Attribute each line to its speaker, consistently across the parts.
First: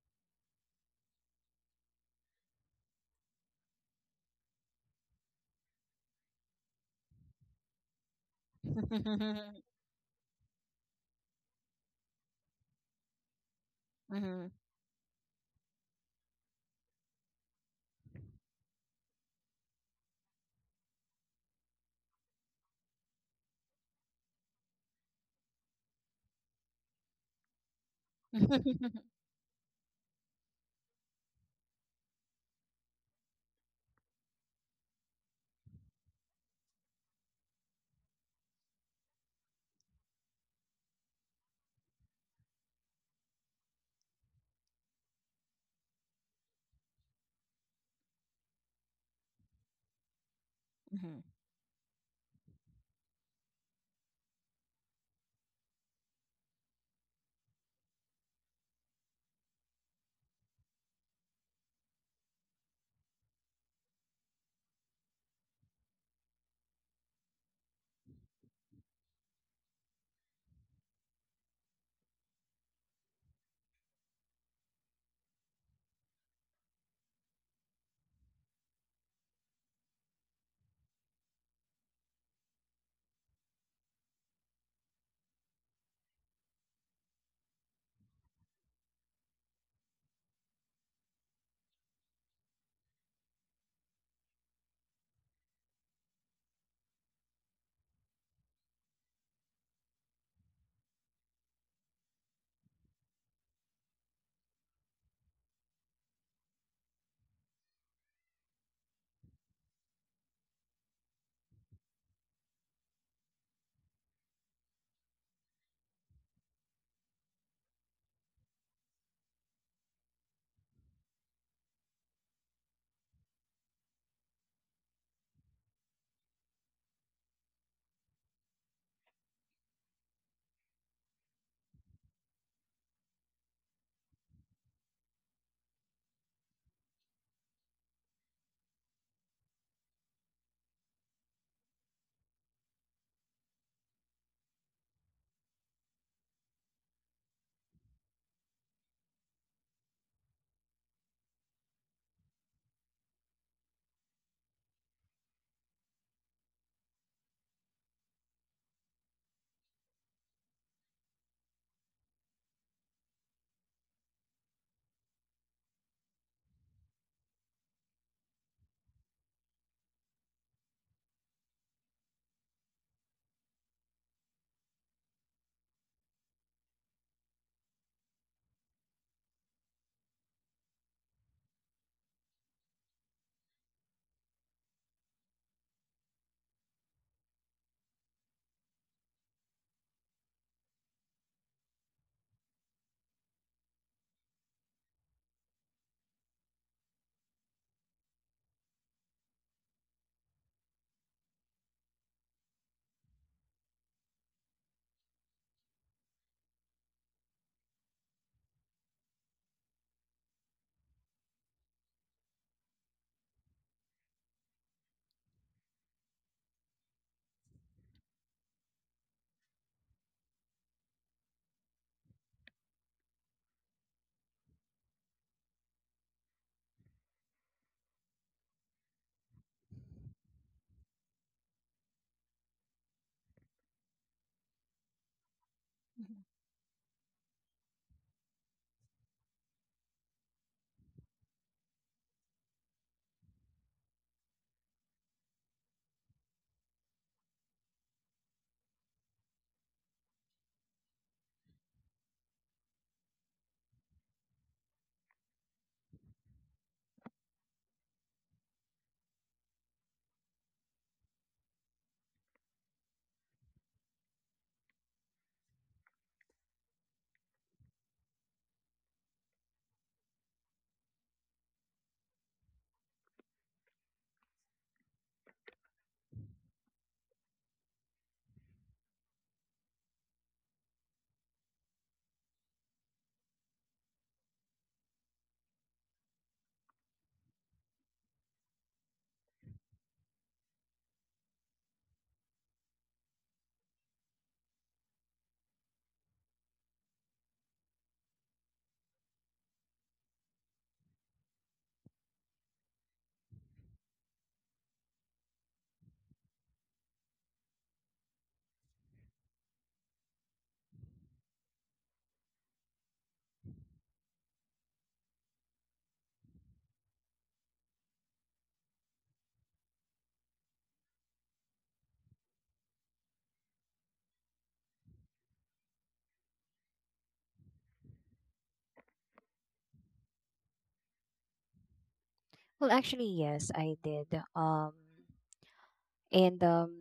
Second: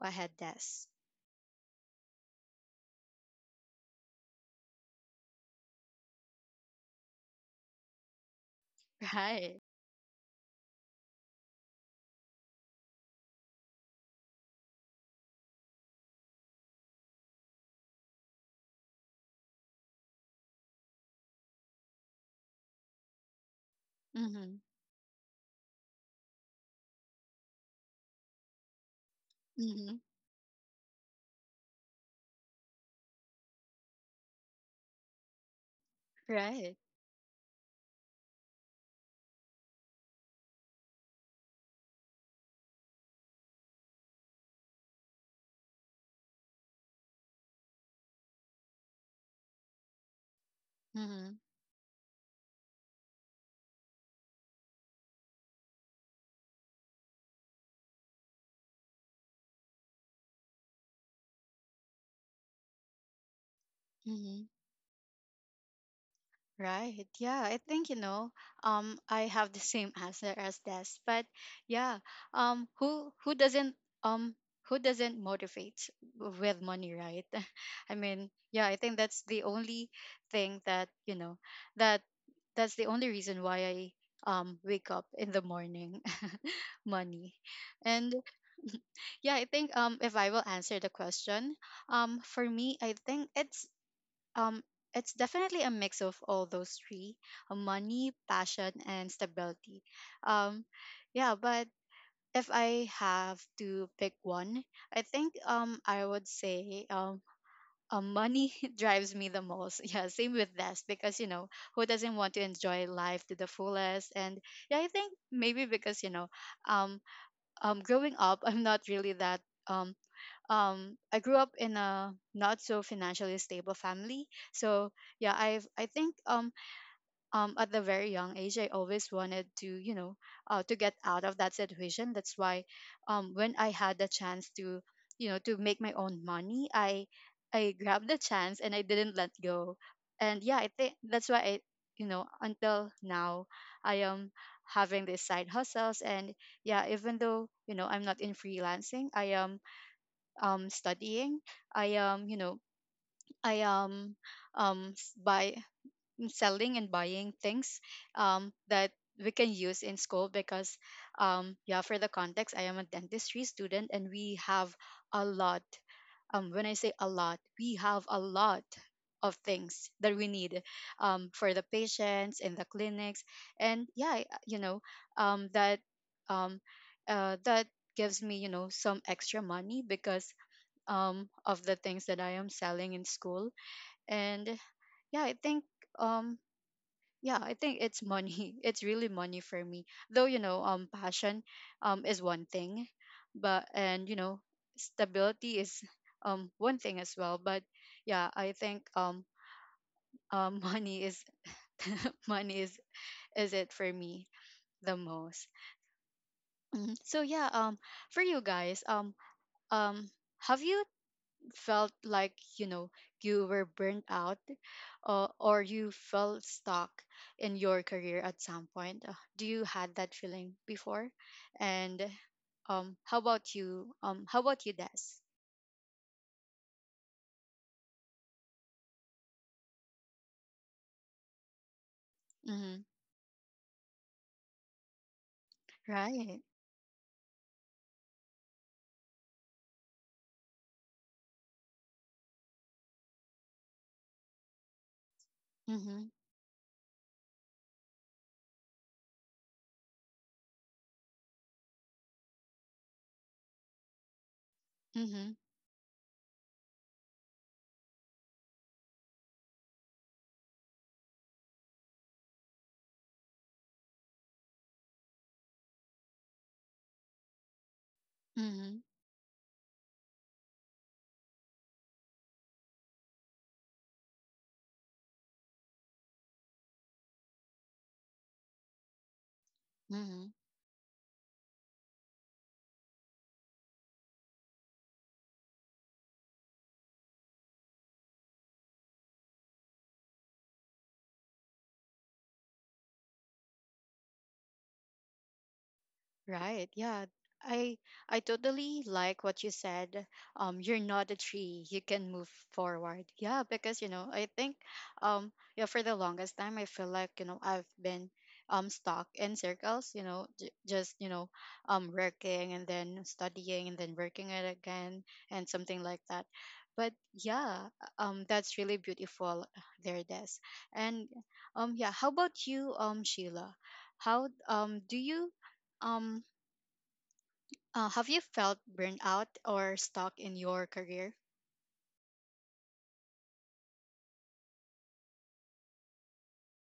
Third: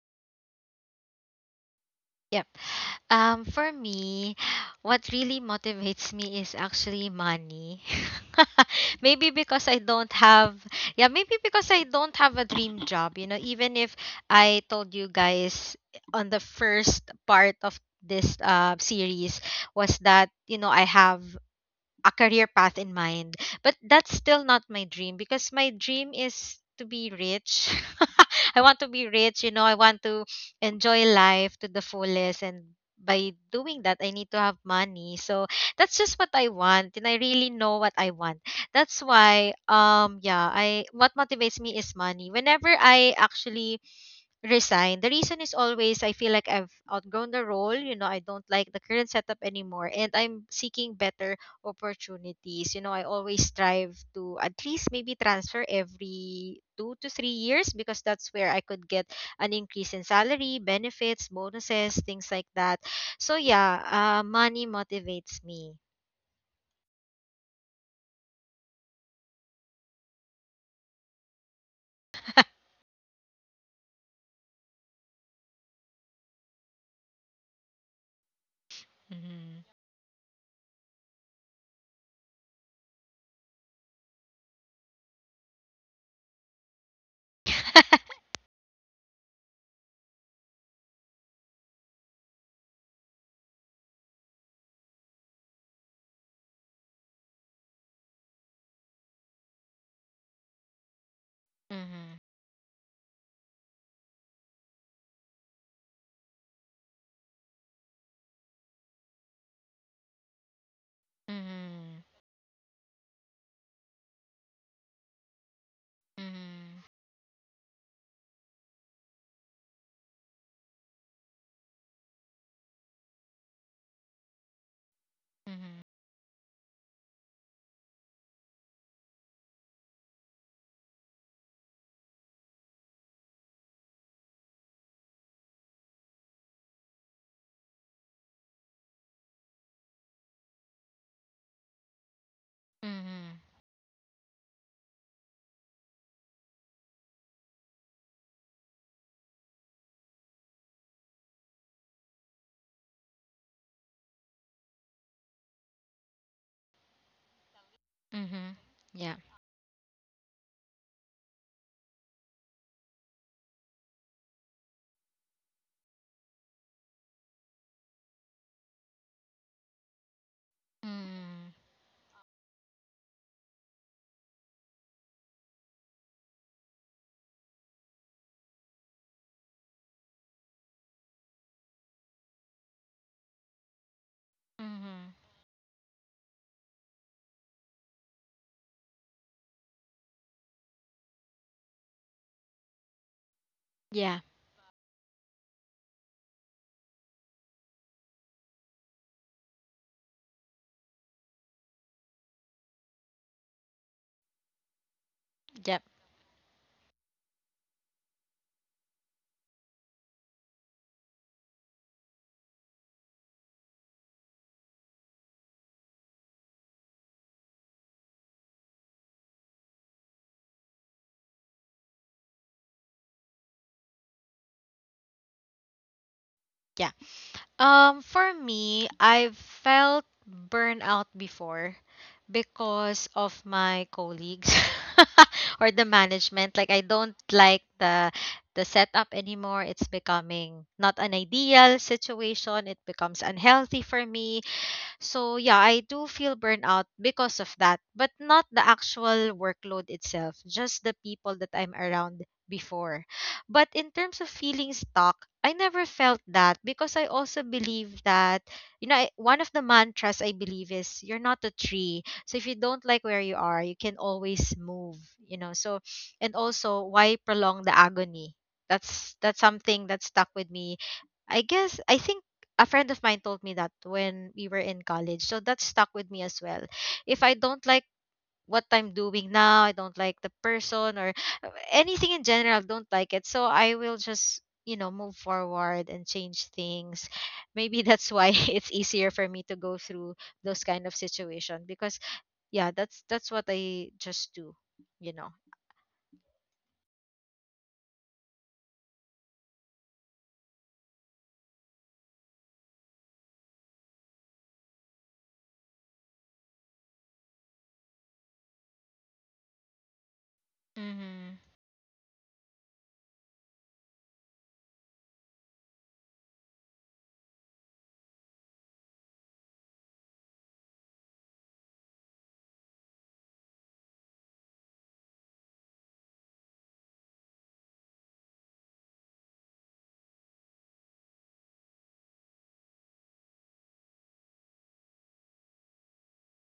Speaker 1: ahead, desk.
Speaker 2: Yep. For me, what really motivates me is actually money. Maybe
Speaker 1: Right.
Speaker 2: because I don't maybe because I don't have a dream job, you know, even if
Speaker 3: Mhm.
Speaker 2: I told you guys on the first part of this series was that, you know, I have a career path in mind. But that's still
Speaker 1: Mm-hmm.
Speaker 2: not my dream because my dream is to be rich. I
Speaker 3: Mhm.
Speaker 2: want to be rich, you know, I
Speaker 1: Mm-hmm.
Speaker 2: want to enjoy life to the fullest, and by doing that I need to have money. So that's just what I
Speaker 1: Right.
Speaker 2: want, and I really know what I want. That's why yeah, I what motivates me is money. Whenever I actually resign, the reason is always I feel like I've outgrown the role. You know, I don't like the current setup anymore and I'm seeking better
Speaker 1: Mm-hmm.
Speaker 2: opportunities. You know, I always strive to at least maybe transfer every 2 to 3 years because that's where I could get an increase in salary, benefits, bonuses, things like that. So yeah,
Speaker 1: Mm-hmm.
Speaker 2: money motivates me.
Speaker 1: Right. Yeah, I think, I have the same answer as Des, but yeah, who doesn't um motivate with money, right? I mean, yeah, I think that's the
Speaker 2: Hmm.
Speaker 1: only thing that that's the only reason why I wake up in the morning money. And yeah, I think, if I will answer the question, for me, I think um it's definitely a mix of all those three, money, passion, and stability. Um yeah, but
Speaker 2: Mhm,
Speaker 1: if I have to pick one, I think I would say money drives me the most. Yeah, same with this, because you know who
Speaker 2: mhm,
Speaker 1: doesn't want to enjoy life to the fullest? And yeah, I think maybe because,
Speaker 2: mhm,
Speaker 1: um, growing up, I'm not really that um I grew up in a not so financially stable family, so yeah,
Speaker 2: mhm,
Speaker 1: I think, at the very young age I always wanted to you know to get out of that situation. That's why, when I had the chance to, to make my own money, I grabbed the chance and I didn't let go. And yeah, I think that's why I, until
Speaker 2: mhm,
Speaker 1: now I am having these side hustles. And yeah, even though, I'm not in freelancing, I am, studying. I um, you know, I buy, selling and buying things
Speaker 2: mhm.
Speaker 1: that
Speaker 2: Yeah.
Speaker 1: we can use in school because, yeah, for the context, I am a dentistry student and we have a lot. When I say a lot, we have a lot of things that we need,
Speaker 2: Mm.
Speaker 1: for the patients in the clinics. And yeah, um, that um, that gives me, you know, some extra money because, of the things that I am selling in school. And
Speaker 2: Mm-hmm.
Speaker 1: yeah, I think, um, yeah, I think it's money. It's really money for me. Though, you know, passion is one thing, but
Speaker 2: Yeah,
Speaker 1: and you know, stability is, one thing as well. But yeah, I think, money is money is it for me the most.
Speaker 2: yep,
Speaker 1: So yeah, for you guys, um, have you felt like, you know, you were burnt out, or you felt stuck in your career at some point? Do you had that feeling before? And how about you, Des?
Speaker 2: yeah. For me, I've felt burnout before
Speaker 1: Mm-hmm.
Speaker 2: because of my colleagues or the management.
Speaker 1: Right.
Speaker 2: Like I don't like the setup anymore. It's becoming not an ideal situation. It becomes unhealthy for me. So yeah, I do
Speaker 1: Mm-hmm.
Speaker 2: feel burnout because of that, but not the actual workload itself, just the people that I'm around before. But in terms of feeling stuck,
Speaker 1: Mm-hmm.
Speaker 2: I never felt that because I also believe that you know, I, one of the mantras I believe is you're not a tree. So if you don't like where you are, you can always move, you know. So and also why prolong the agony? That's something that stuck with me I guess I think a friend of mine told me that when we were in college. So that stuck with me as well. If I don't like what I'm doing now, I don't
Speaker 1: Mm-hmm.
Speaker 2: like the person or anything in general, don't like it. So I will just, you know, move forward and change things. Maybe that's why it's easier for me to go through those kind of situation because yeah, that's what I just do, you know.
Speaker 1: Right. Yeah. I I totally like what you said. You're not a tree. You can move forward. Yeah, because, you know, I think, um yeah, for the longest time I feel like, you know, I've been, stuck in circles, you know, j- just, you know,
Speaker 2: Mm-hmm.
Speaker 1: um working and then studying and then working it again and something like that. But yeah, that's really beautiful there, Des. And, yeah, how about you, Sheila? How do you um have you felt burned out or stuck in your career?
Speaker 3: Well, actually, yes, I did. Um, and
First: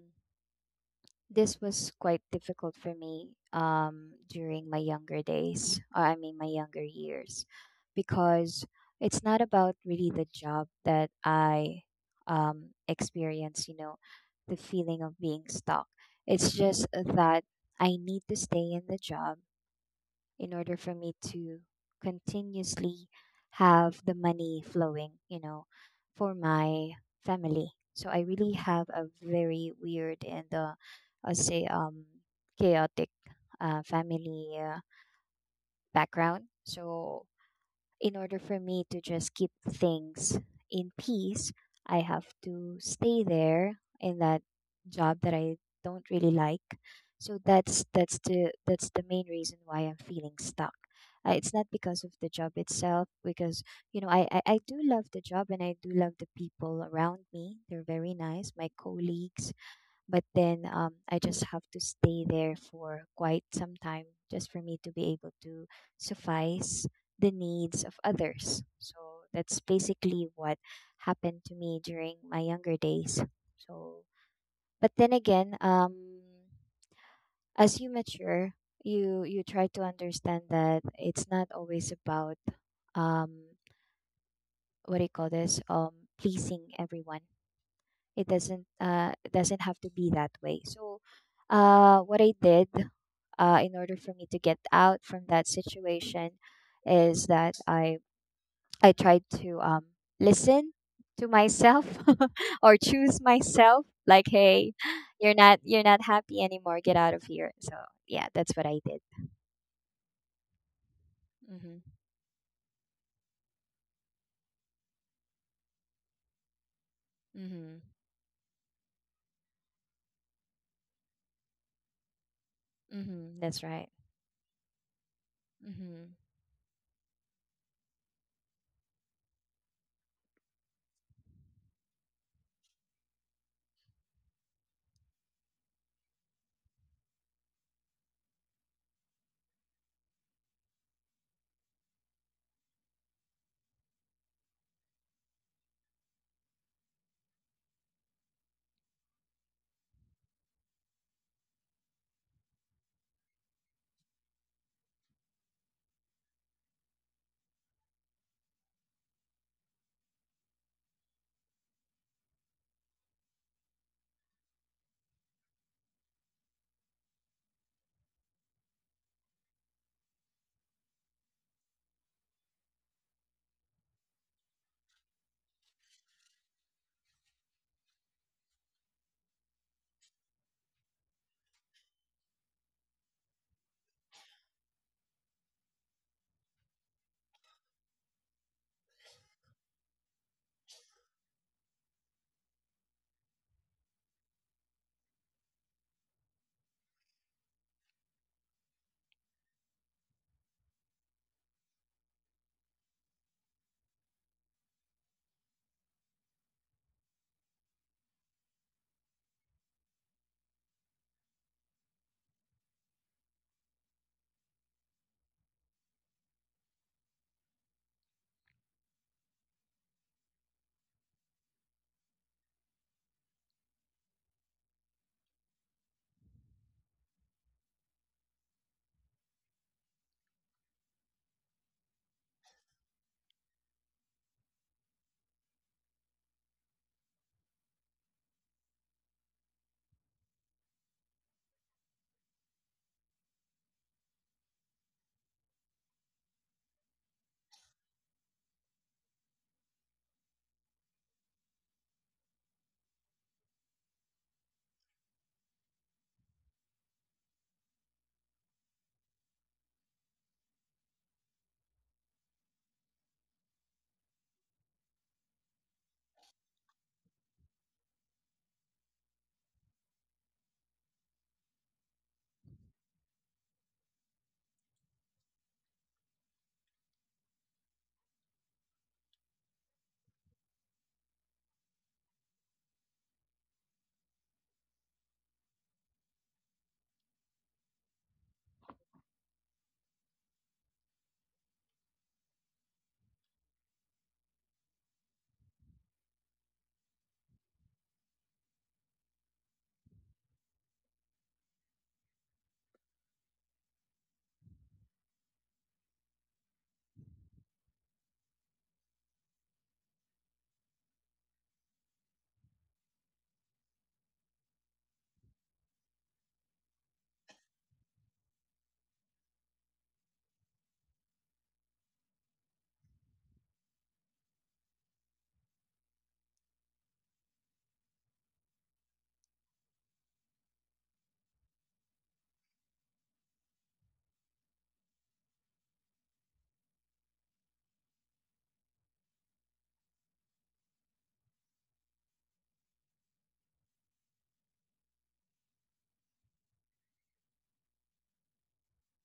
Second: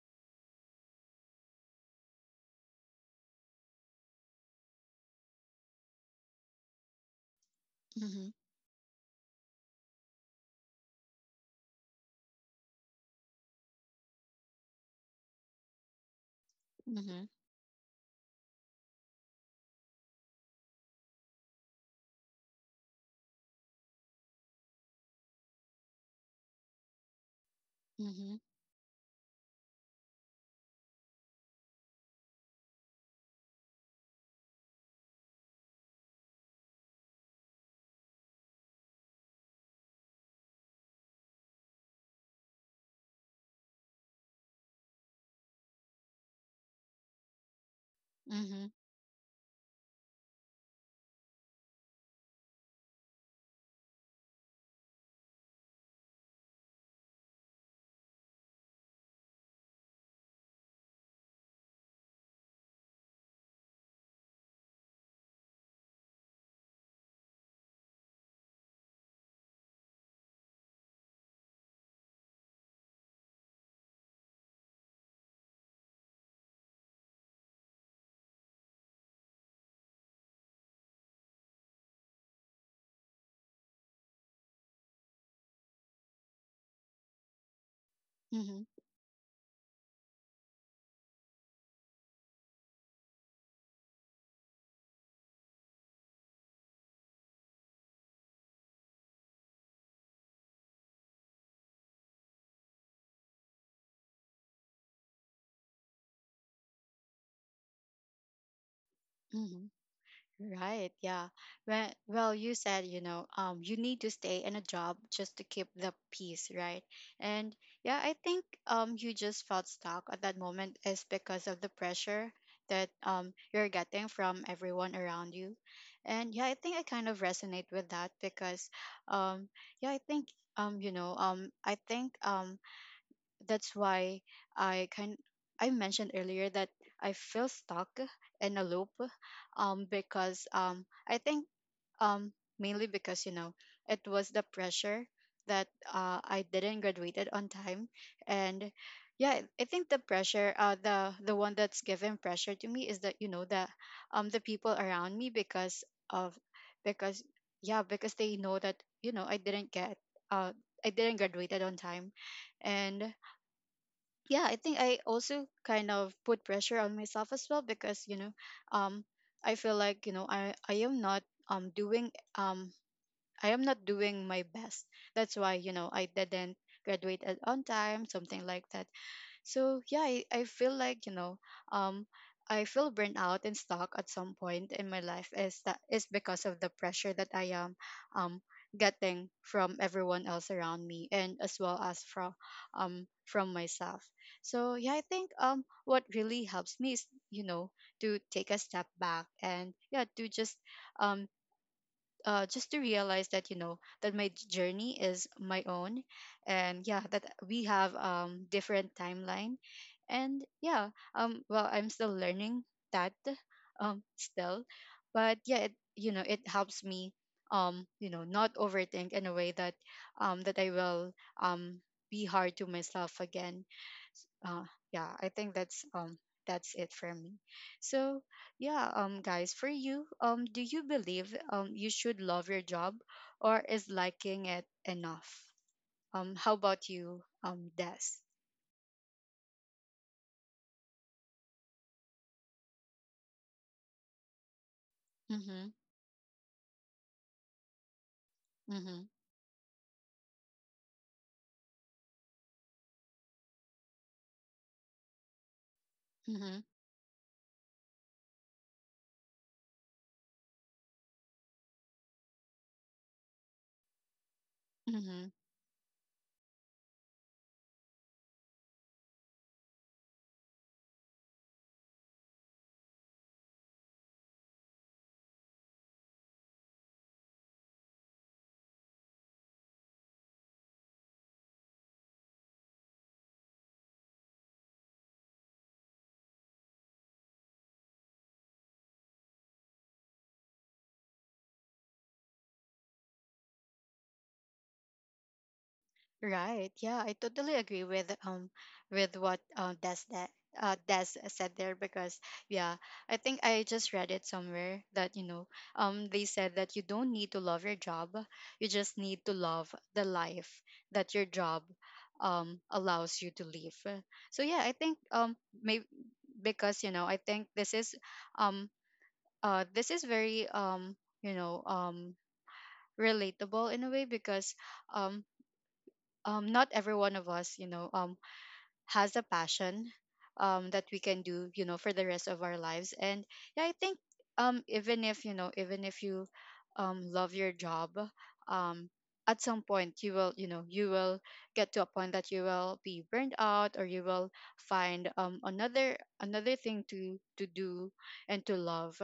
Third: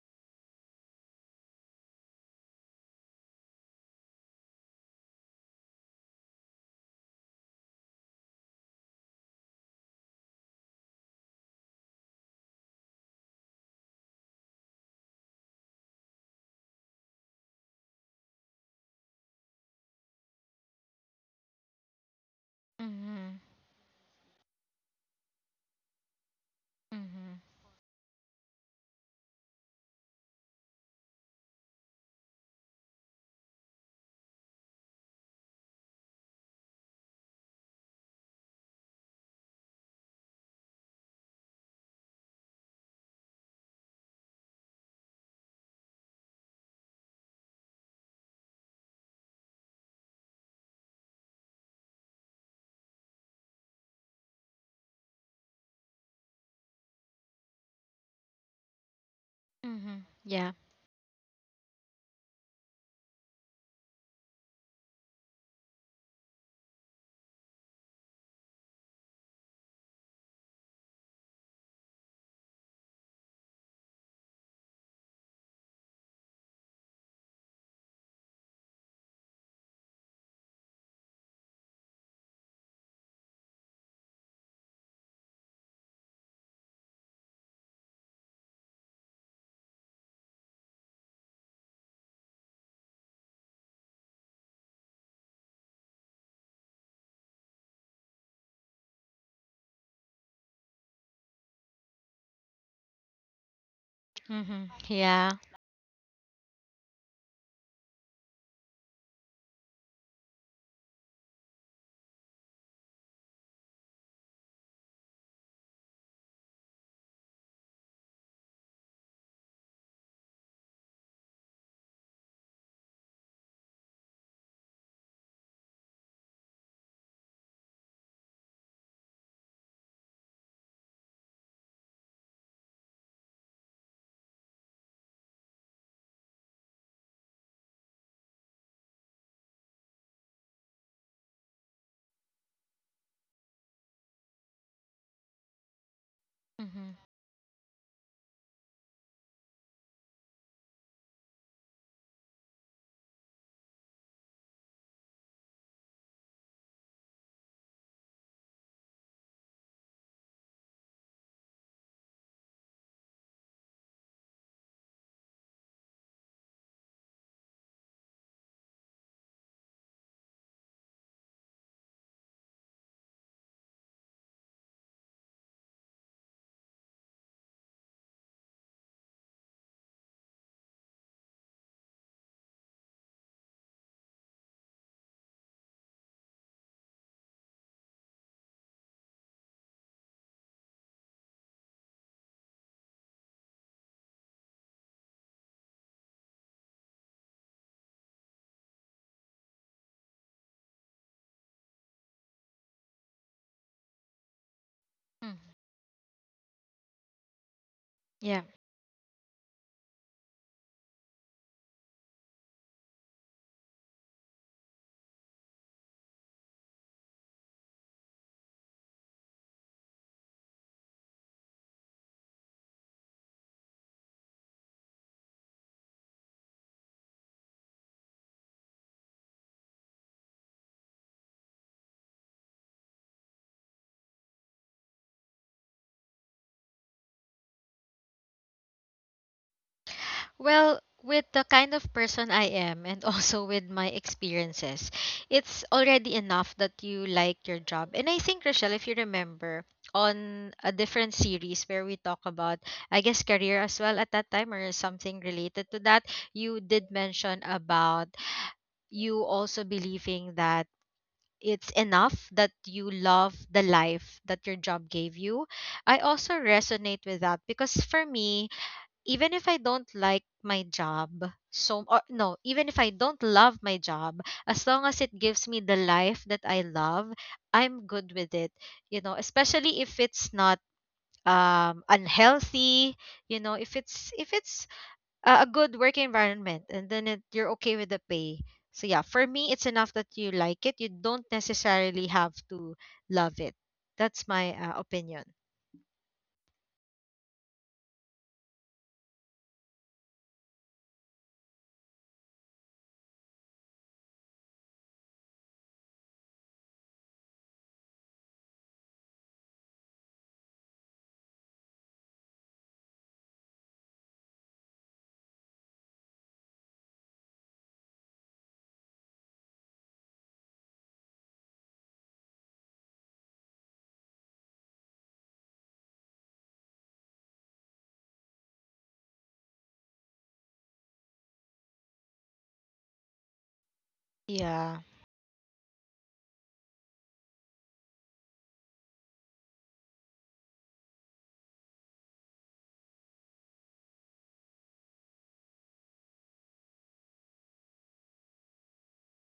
Speaker 3: this was quite difficult for me during my younger days, or I mean, my younger years,
Speaker 1: Mm-hmm.
Speaker 3: because it's not about really the job that I experience, you know, the feeling of being stuck. It's just
Speaker 1: Mm-hmm.
Speaker 3: that I need to stay in the job in order for me to continuously
Speaker 2: Mm-hmm.
Speaker 3: have the money flowing, you know, for my
Speaker 2: Mm-hmm.
Speaker 3: family. So I
Speaker 1: Mm-hmm.
Speaker 3: really have a very weird and I'll say chaotic family background. So in order for me to just keep things in peace, I have to stay there in that job that I don't really like. So that's that's the
Speaker 1: Mm-hmm.
Speaker 3: that's the main reason why I'm feeling stuck. It's not because of the job itself, because you know I do love the job and I do love the people around me. They're very nice, my colleagues,
Speaker 2: Mm-hmm.
Speaker 3: but
Speaker 2: Yeah.
Speaker 3: then I just have to stay there for quite some time just for me to be able to suffice the needs of others. So that's basically what happened to me during my younger days. So, but then again, as you mature, you try to understand that it's not always about, um what do you call this, pleasing everyone. it doesn't
Speaker 1: Mm-hmm.
Speaker 3: uh it doesn't have to be that way. So, what I did, in order for me to get out from that situation is that I tried to, listen to myself or choose myself, like,
Speaker 2: Mm-hmm.
Speaker 3: "Hey,
Speaker 2: Yeah.
Speaker 3: you're not happy anymore. Get out of here." So yeah, that's what I did.
Speaker 1: Mm-hmm. Right, yeah.
Speaker 3: Hmm.
Speaker 1: Well, you said, you know, you need to stay in a job just to keep the peace, right? And
Speaker 3: Hmm.
Speaker 1: yeah, I think, you just felt stuck at that moment is because of the pressure that,
Speaker 3: Hmm. That's
Speaker 1: you're
Speaker 3: right.
Speaker 1: getting from everyone around you.
Speaker 3: Hmm.
Speaker 1: And yeah, I think I kind of resonate with that because, um, yeah, I think, that's why I kind I mentioned earlier that I feel stuck in a loop, because, I think, um mainly because, you know, it was the pressure that, I
Speaker 2: Mm-hmm.
Speaker 1: didn't graduated on time. And yeah, I think the pressure, the one that's given pressure to me is that, you know, the people around me because of because, yeah, because they know that, you know, I didn't get, uh I didn't graduated on time. And yeah, I think I also kind of put pressure on myself as well because, you know, um I feel like, you know, I am not doing um I am not doing my best. That's why, you know, I didn't graduate on time, something like that. So yeah, I feel like, you know, um I feel burnt out and stuck at some point in my life is that is because of the pressure that I am, um getting from everyone else around me, and as well as from myself. So yeah, I think, what really helps me is, you know, to take a step back, and yeah, to just, um just to realize that, you know, that my journey
Speaker 2: Mm-hmm.
Speaker 1: is my own, and yeah, that we have,
Speaker 2: Yeah.
Speaker 1: different timeline, and yeah, well, I'm still learning that, still. But yeah, it helps me, not overthink in a way that I will, um be hard to myself again. uh, yeah, I think that's, that's it for me. So yeah, guys, for you, do you believe, you should love your job, or is liking it enough? How about you, Des?
Speaker 2: Well, with the kind of person I am and also with my experiences, it's
Speaker 1: Mm-hmm.
Speaker 2: already enough that you like your job. And I think, Rochelle, if you
Speaker 1: Mm-hmm.
Speaker 2: remember, on a different series where we talk about, I guess, career as well at that time or something related to that, you did
Speaker 1: Mm-hmm.
Speaker 2: mention about you also believing that it's enough that you love the life that your job gave
Speaker 1: Mm-hmm.
Speaker 2: you. I also resonate with that because for me, even if I don't like my job, so or no, even if I don't love my job, as long as it gives me the life that I love, I'm good with it. You know, especially if it's not unhealthy, you know, if it's a good work environment, and then it, you're okay with the pay. So yeah, for me it's enough that you like it. You don't necessarily have to love it. That's my opinion.
Speaker 1: Right. Yeah, I totally agree with, with what, Des, that Des said there, because yeah, I think I just read it somewhere that, you know, they said that you don't need to love your job, you just need to love the life that your job, allows you to live. So yeah, I think, maybe because, you know, I think this is, um this is very, you know um relatable in a way because, um not every one of us, you know, has a passion, that we can do, you know, for the rest of our lives. And yeah, I think,
Speaker 2: Yeah.
Speaker 1: even if you, love your job, um, at some point you will, you know, you will get to a point that you will be burned out, or you will find, another thing to do and to love.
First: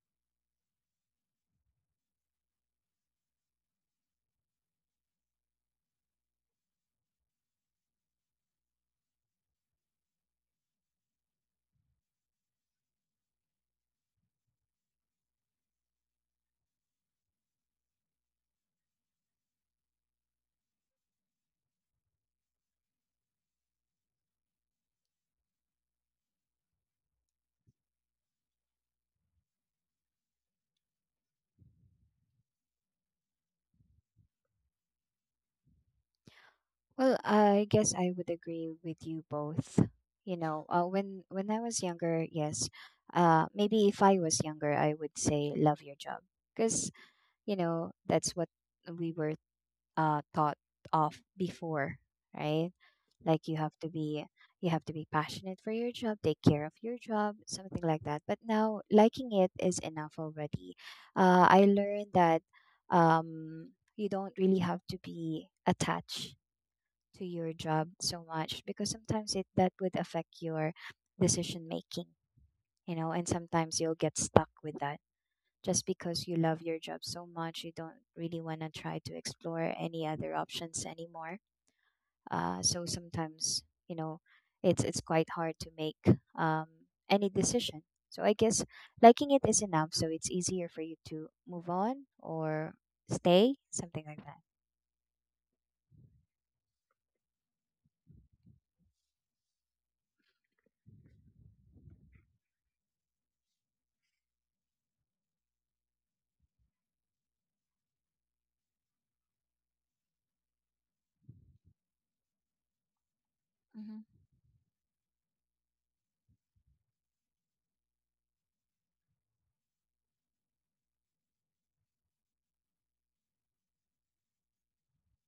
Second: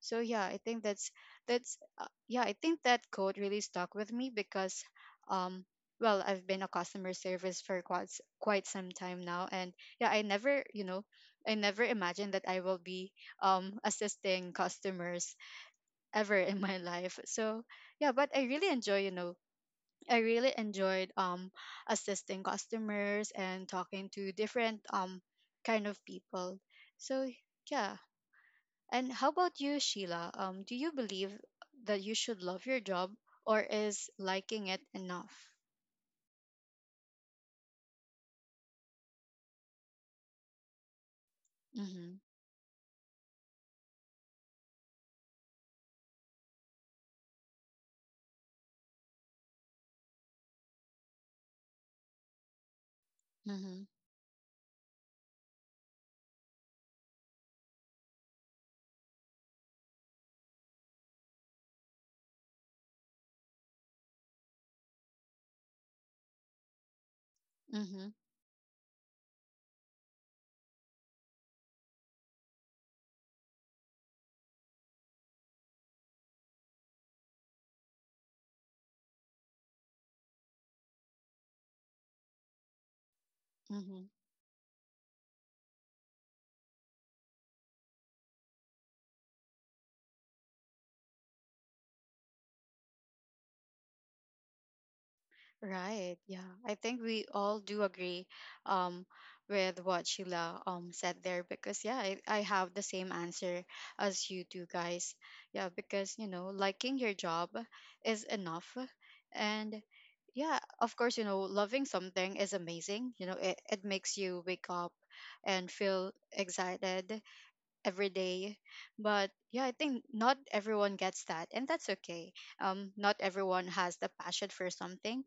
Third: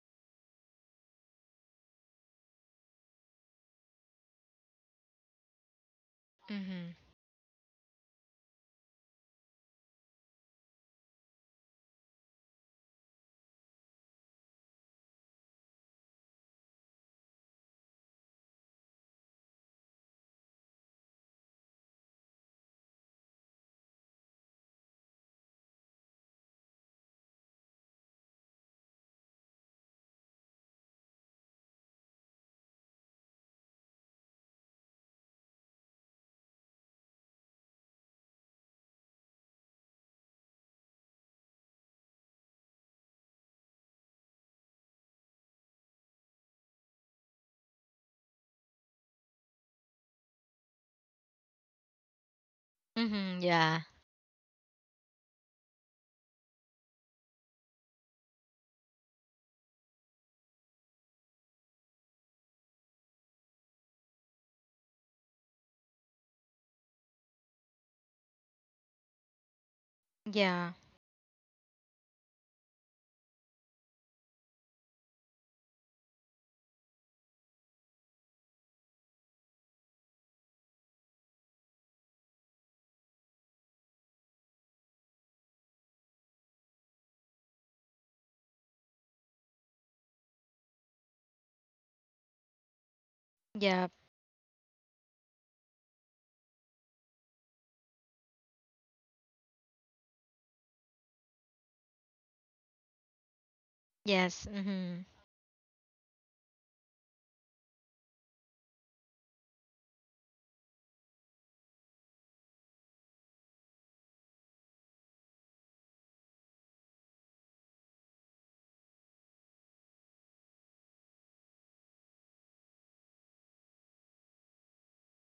Speaker 1: So yeah, I think that's, yeah, I think that quote really stuck with me because, um well, I've been a
Speaker 2: Mhm.
Speaker 1: customer service for quite some time now. And yeah, I never imagined that I will be, assisting customers ever in my life, so yeah. But I really enjoyed, assisting customers and talking to different, kind of people, so yeah. And how about you, Sheila? Do you believe that you should love your job, or is liking it enough?
Speaker 3: Well, I guess I would agree with you both. You know, when I was
Speaker 1: Mm-hmm.
Speaker 3: younger, yes, maybe if I was younger, I would say love your job, because you know that's what we were taught of before, right?
Speaker 2: Mhm.
Speaker 3: Like, you have
Speaker 2: Yeah.
Speaker 1: Mm-hmm.
Speaker 3: to be, passionate for your job, take care of your job, something like that. But now liking it is enough already. I learned that, um, you don't really have to be attached to your job
Speaker 1: Mm-hmm.
Speaker 3: so much, because sometimes it that would affect
Speaker 2: Yeah.
Speaker 3: your decision making, you know, and sometimes you'll get stuck with that just because you love your job so much, you don't really want to try to explore any other options anymore. So sometimes, you
Speaker 1: Mhm.
Speaker 3: know, it's quite hard to make, any decision. So I guess liking it is enough. So it's easier for you to move on or stay,
Speaker 2: Yeah.
Speaker 3: something like that.
Speaker 1: Right. Yeah. I think we all do agree, um, with what Sheila, said there because, yeah, I have the same answer as you
Speaker 2: Yes.
Speaker 1: do,
Speaker 2: Mhm.
Speaker 1: guys. Yeah, because, you know, liking your job is enough. And yeah, of course, you know, loving something is amazing. You know, it
Speaker 3: Mhm.
Speaker 1: makes you wake up and feel excited every day. But yeah, I think not everyone gets that, and that's okay. Not everyone has the passion for something.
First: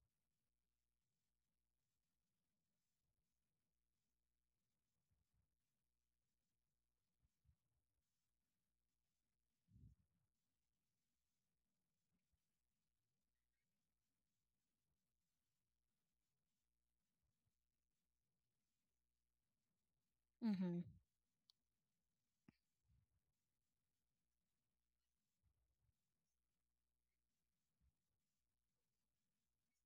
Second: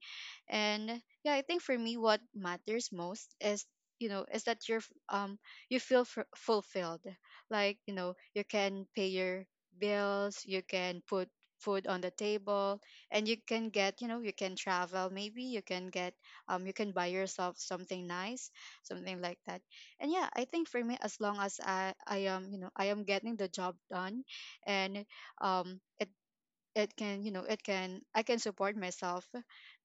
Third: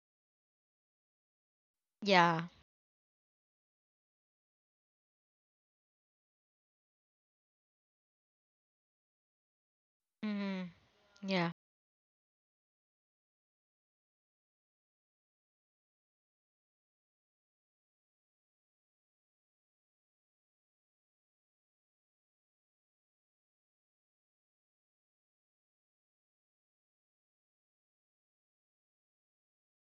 Speaker 1: And yeah, I think for me what
Speaker 2: Yeah.
Speaker 1: matters most is that you feel fulfilled. Like, you know, you can pay your bills, you
Speaker 2: Mhm.
Speaker 1: can put
Speaker 2: Yeah.
Speaker 1: food on the table, and you can get, you know, you can travel, maybe you can get, you can buy yourself something nice, something like that. And yeah, I think for
Speaker 3: Mhm.
Speaker 1: me, as long as I am, you know, I am getting the job done, and um it it can, you know, it can, I can support myself,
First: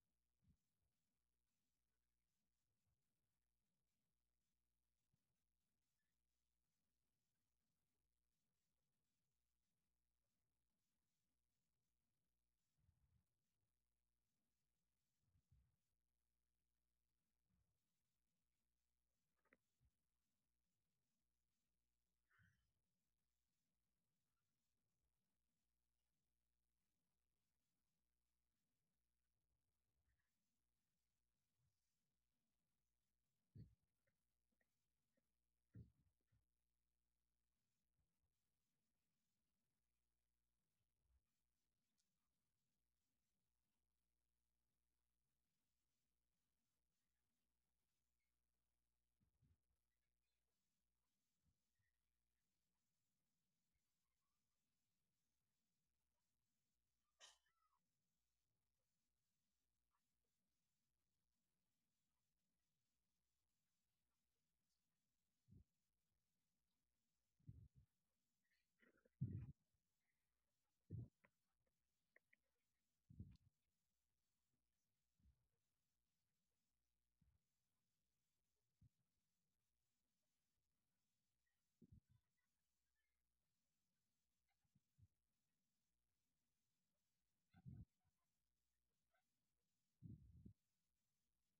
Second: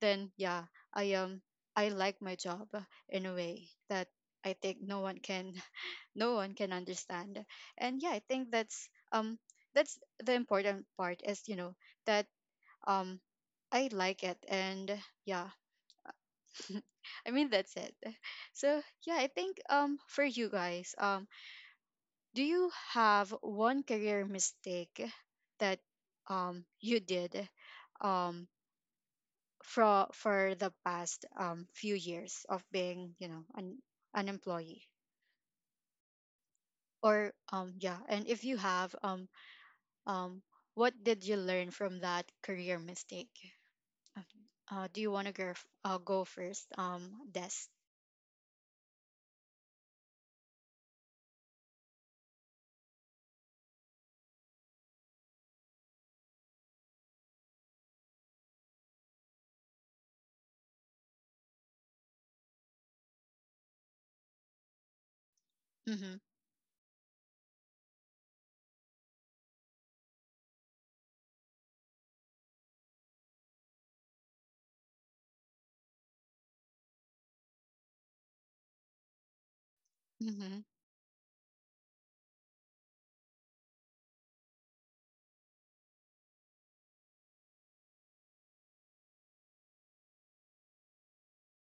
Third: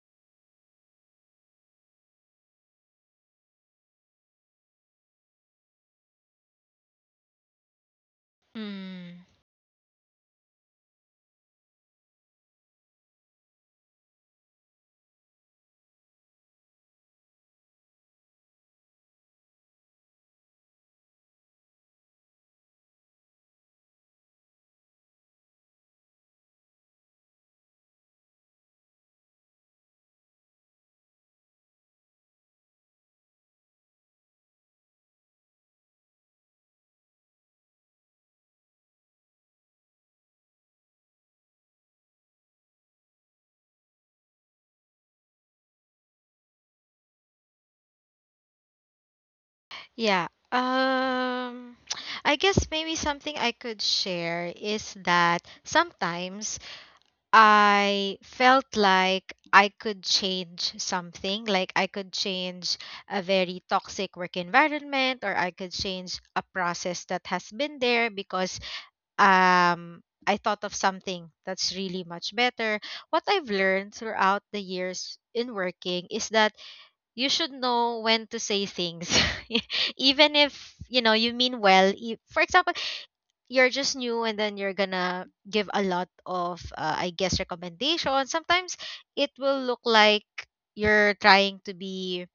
Speaker 1: then yeah, I am, I like my job in a way that I think no one can no one can understand. And yeah, I think
Speaker 2: Mm.
Speaker 1: that's the important part, is, you know, that, um I like it. And yeah, I mean, that's it. So yeah, I think, for you guys, do you have one career mistake that you did, um, for the past few years of being, you know, an employee? Or yeah, and if you have, um, what did you learn from that career mistake? Okay. Do you want to go, go first? Des.
Speaker 2: Yeah. I guess maybe something I could share is that sometimes I felt like I could change something, like I could change a very toxic work environment, or I could change
Speaker 1: Mm-hmm.
Speaker 2: a process that has been there because I thought of something that's really much better. What I've learned throughout the years in working is that you should know when to say things, even if you
Speaker 1: Mm-hmm.
Speaker 2: know you mean well for example, you're just new and then you're gonna give a lot of I guess recommendations. Sometimes it will look like you're trying to be,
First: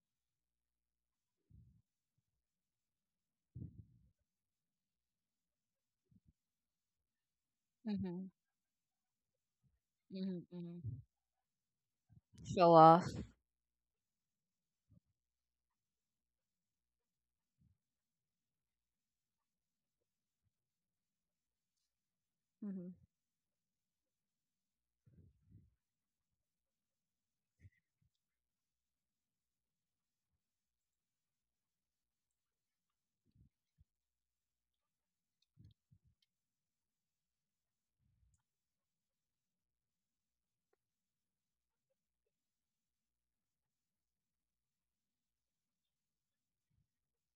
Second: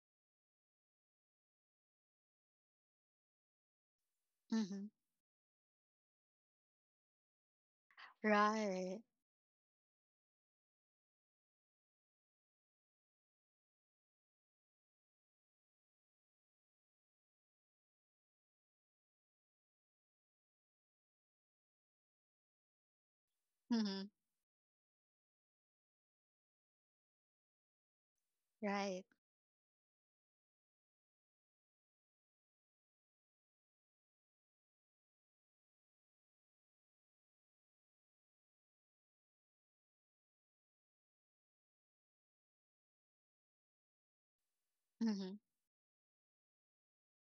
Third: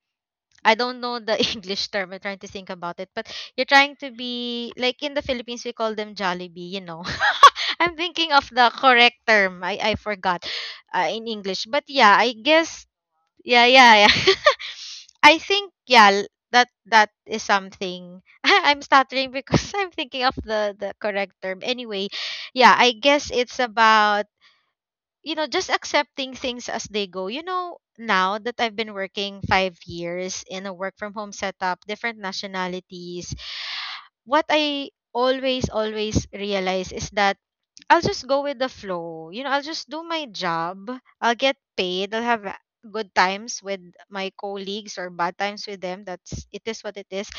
Speaker 2: I don't know the English term, I'm trying to think about it, but you're trying to be,
Speaker 1: Mm-hmm.
Speaker 2: like, in the Philippines we call them Jollibee, you know. I'm
Speaker 3: Mhm.
Speaker 2: thinking of the
Speaker 1: Right.
Speaker 2: correct term, I forgot
Speaker 3: Mhm. Mhm.
Speaker 2: in English, but yeah I
Speaker 3: Show
Speaker 2: guess
Speaker 3: off.
Speaker 2: yeah yeah yeah. I think yeah, that that is something. I'm stuttering because I'm thinking of the correct term. Anyway, yeah,
Speaker 3: Mhm.
Speaker 2: I guess it's
Speaker 1: Mm-hmm.
Speaker 2: about you know, just accepting things as they go. You know, now that I've been
Speaker 1: Right.
Speaker 2: working 5 years in a work from home setup, different nationalities, what I always, always realize is that I'll just go with the flow. You know, I'll just do my job. I'll get paid. I'll have good times with my colleagues or
Speaker 1: Mm-hmm.
Speaker 2: bad times with them. That's it is what it is.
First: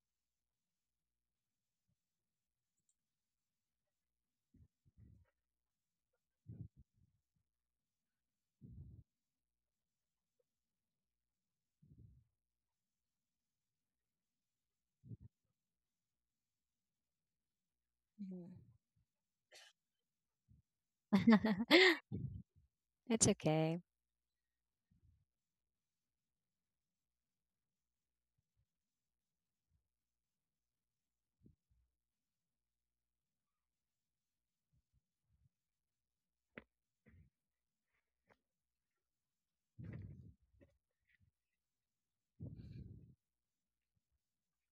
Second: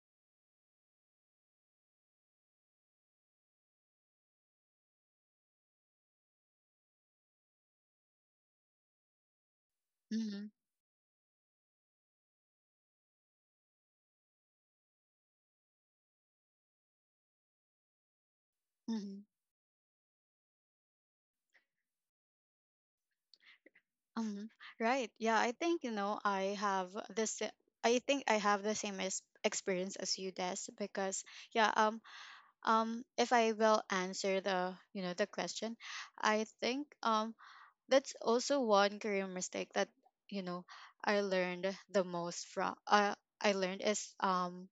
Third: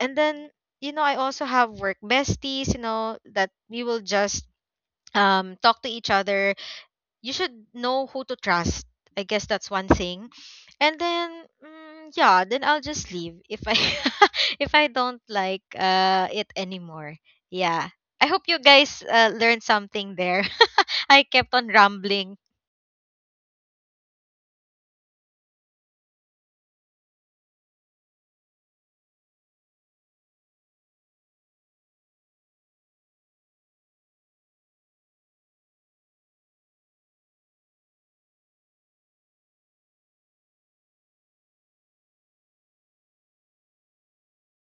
Speaker 2: And then, you know, I also have work besties, you know, that we will just talk to each other, you should know who to trust. I guess that's one thing.
Speaker 1: Mm-hmm.
Speaker 2: And then mm, yeah, then I'll just leave if I if I don't like it anymore. Yeah. I hope
Speaker 3: Mhm.
Speaker 2: you guys
Speaker 1: Mm-hmm.
Speaker 2: learned something there. I kept on rambling.
Speaker 3: It's okay.
Speaker 1: Mhm. Right. Yeah, I think, you know, I have this. I think I have the same as experience as you, Des, because yeah. If I will answer the, the question, I think that's also one career mistake that, you know, I learned the most from. I learned is,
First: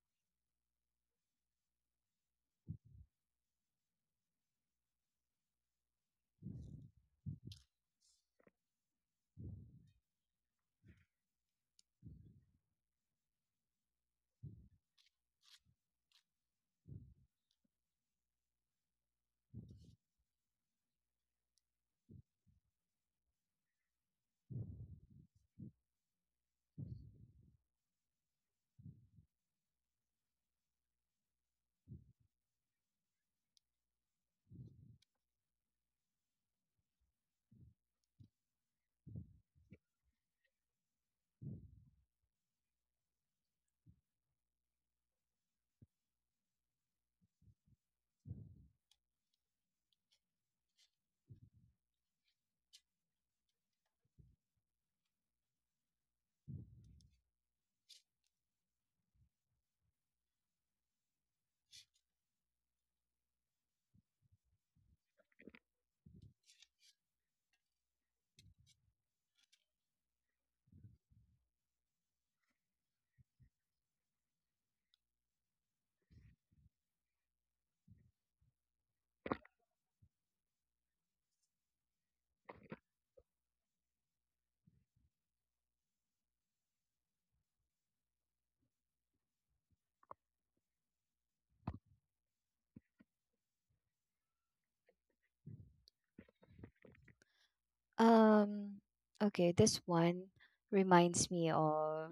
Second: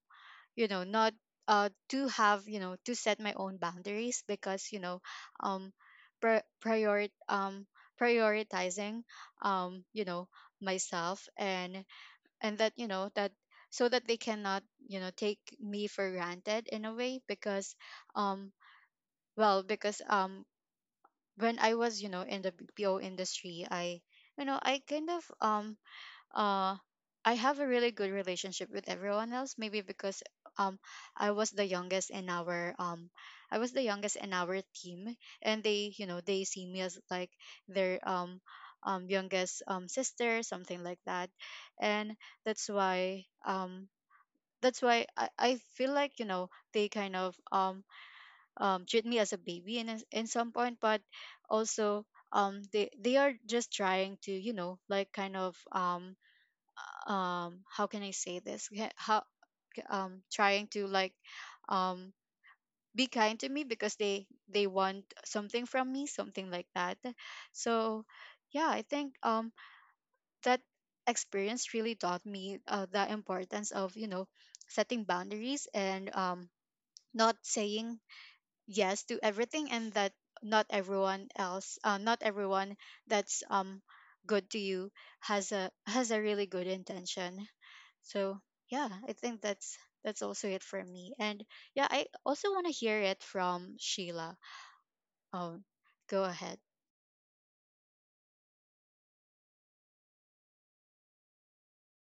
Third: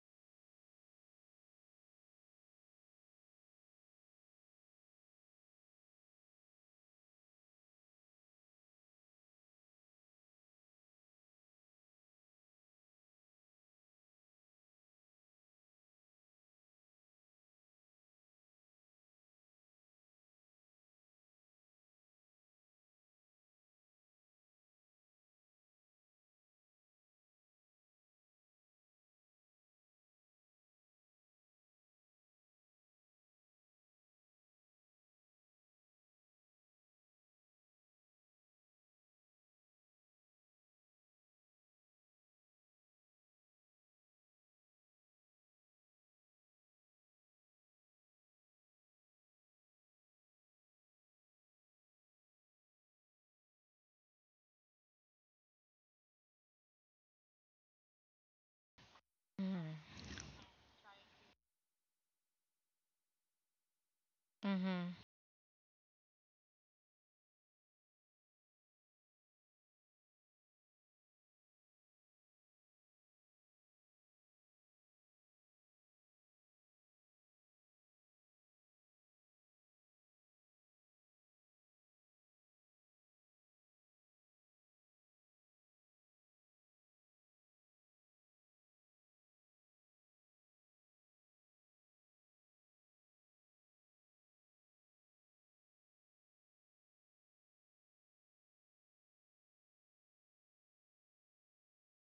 Speaker 1: you know, not uh, to have, you know, to set my own boundaries, because, you know, um pri- prior um prioritizing, you know, myself. And that you know, that, so that they cannot, you know, take me for granted in a way. Because um well because um when I was, you know, in the BPO industry, I, you know, I kind of, uh I have a really good relationship with everyone else, maybe because um I was the youngest in our um I was the youngest in our team. And they, you know, they see me as like their, youngest sister, something like that. And that's why, I feel like, you know, they kind of, treat me as a baby in a- in some point. But also, they are just trying to, you know, like kind of, how can I say this? Yeah, how,
Speaker 2: Mm-hmm.
Speaker 1: trying to like, um be kind to me because they
Speaker 2: Mm-hmm.
Speaker 1: want something from me, something like that. So yeah, I think, that experience really taught me the importance of, you know, setting boundaries, and not saying yes to everything, and that not everyone else not everyone that's good to you has a, has a really good intention. So yeah, I think that's also it for me. And yeah, I also want to hear it from Sheila. Oh, go ahead.
Speaker 3: Um, okay, this one reminds me of,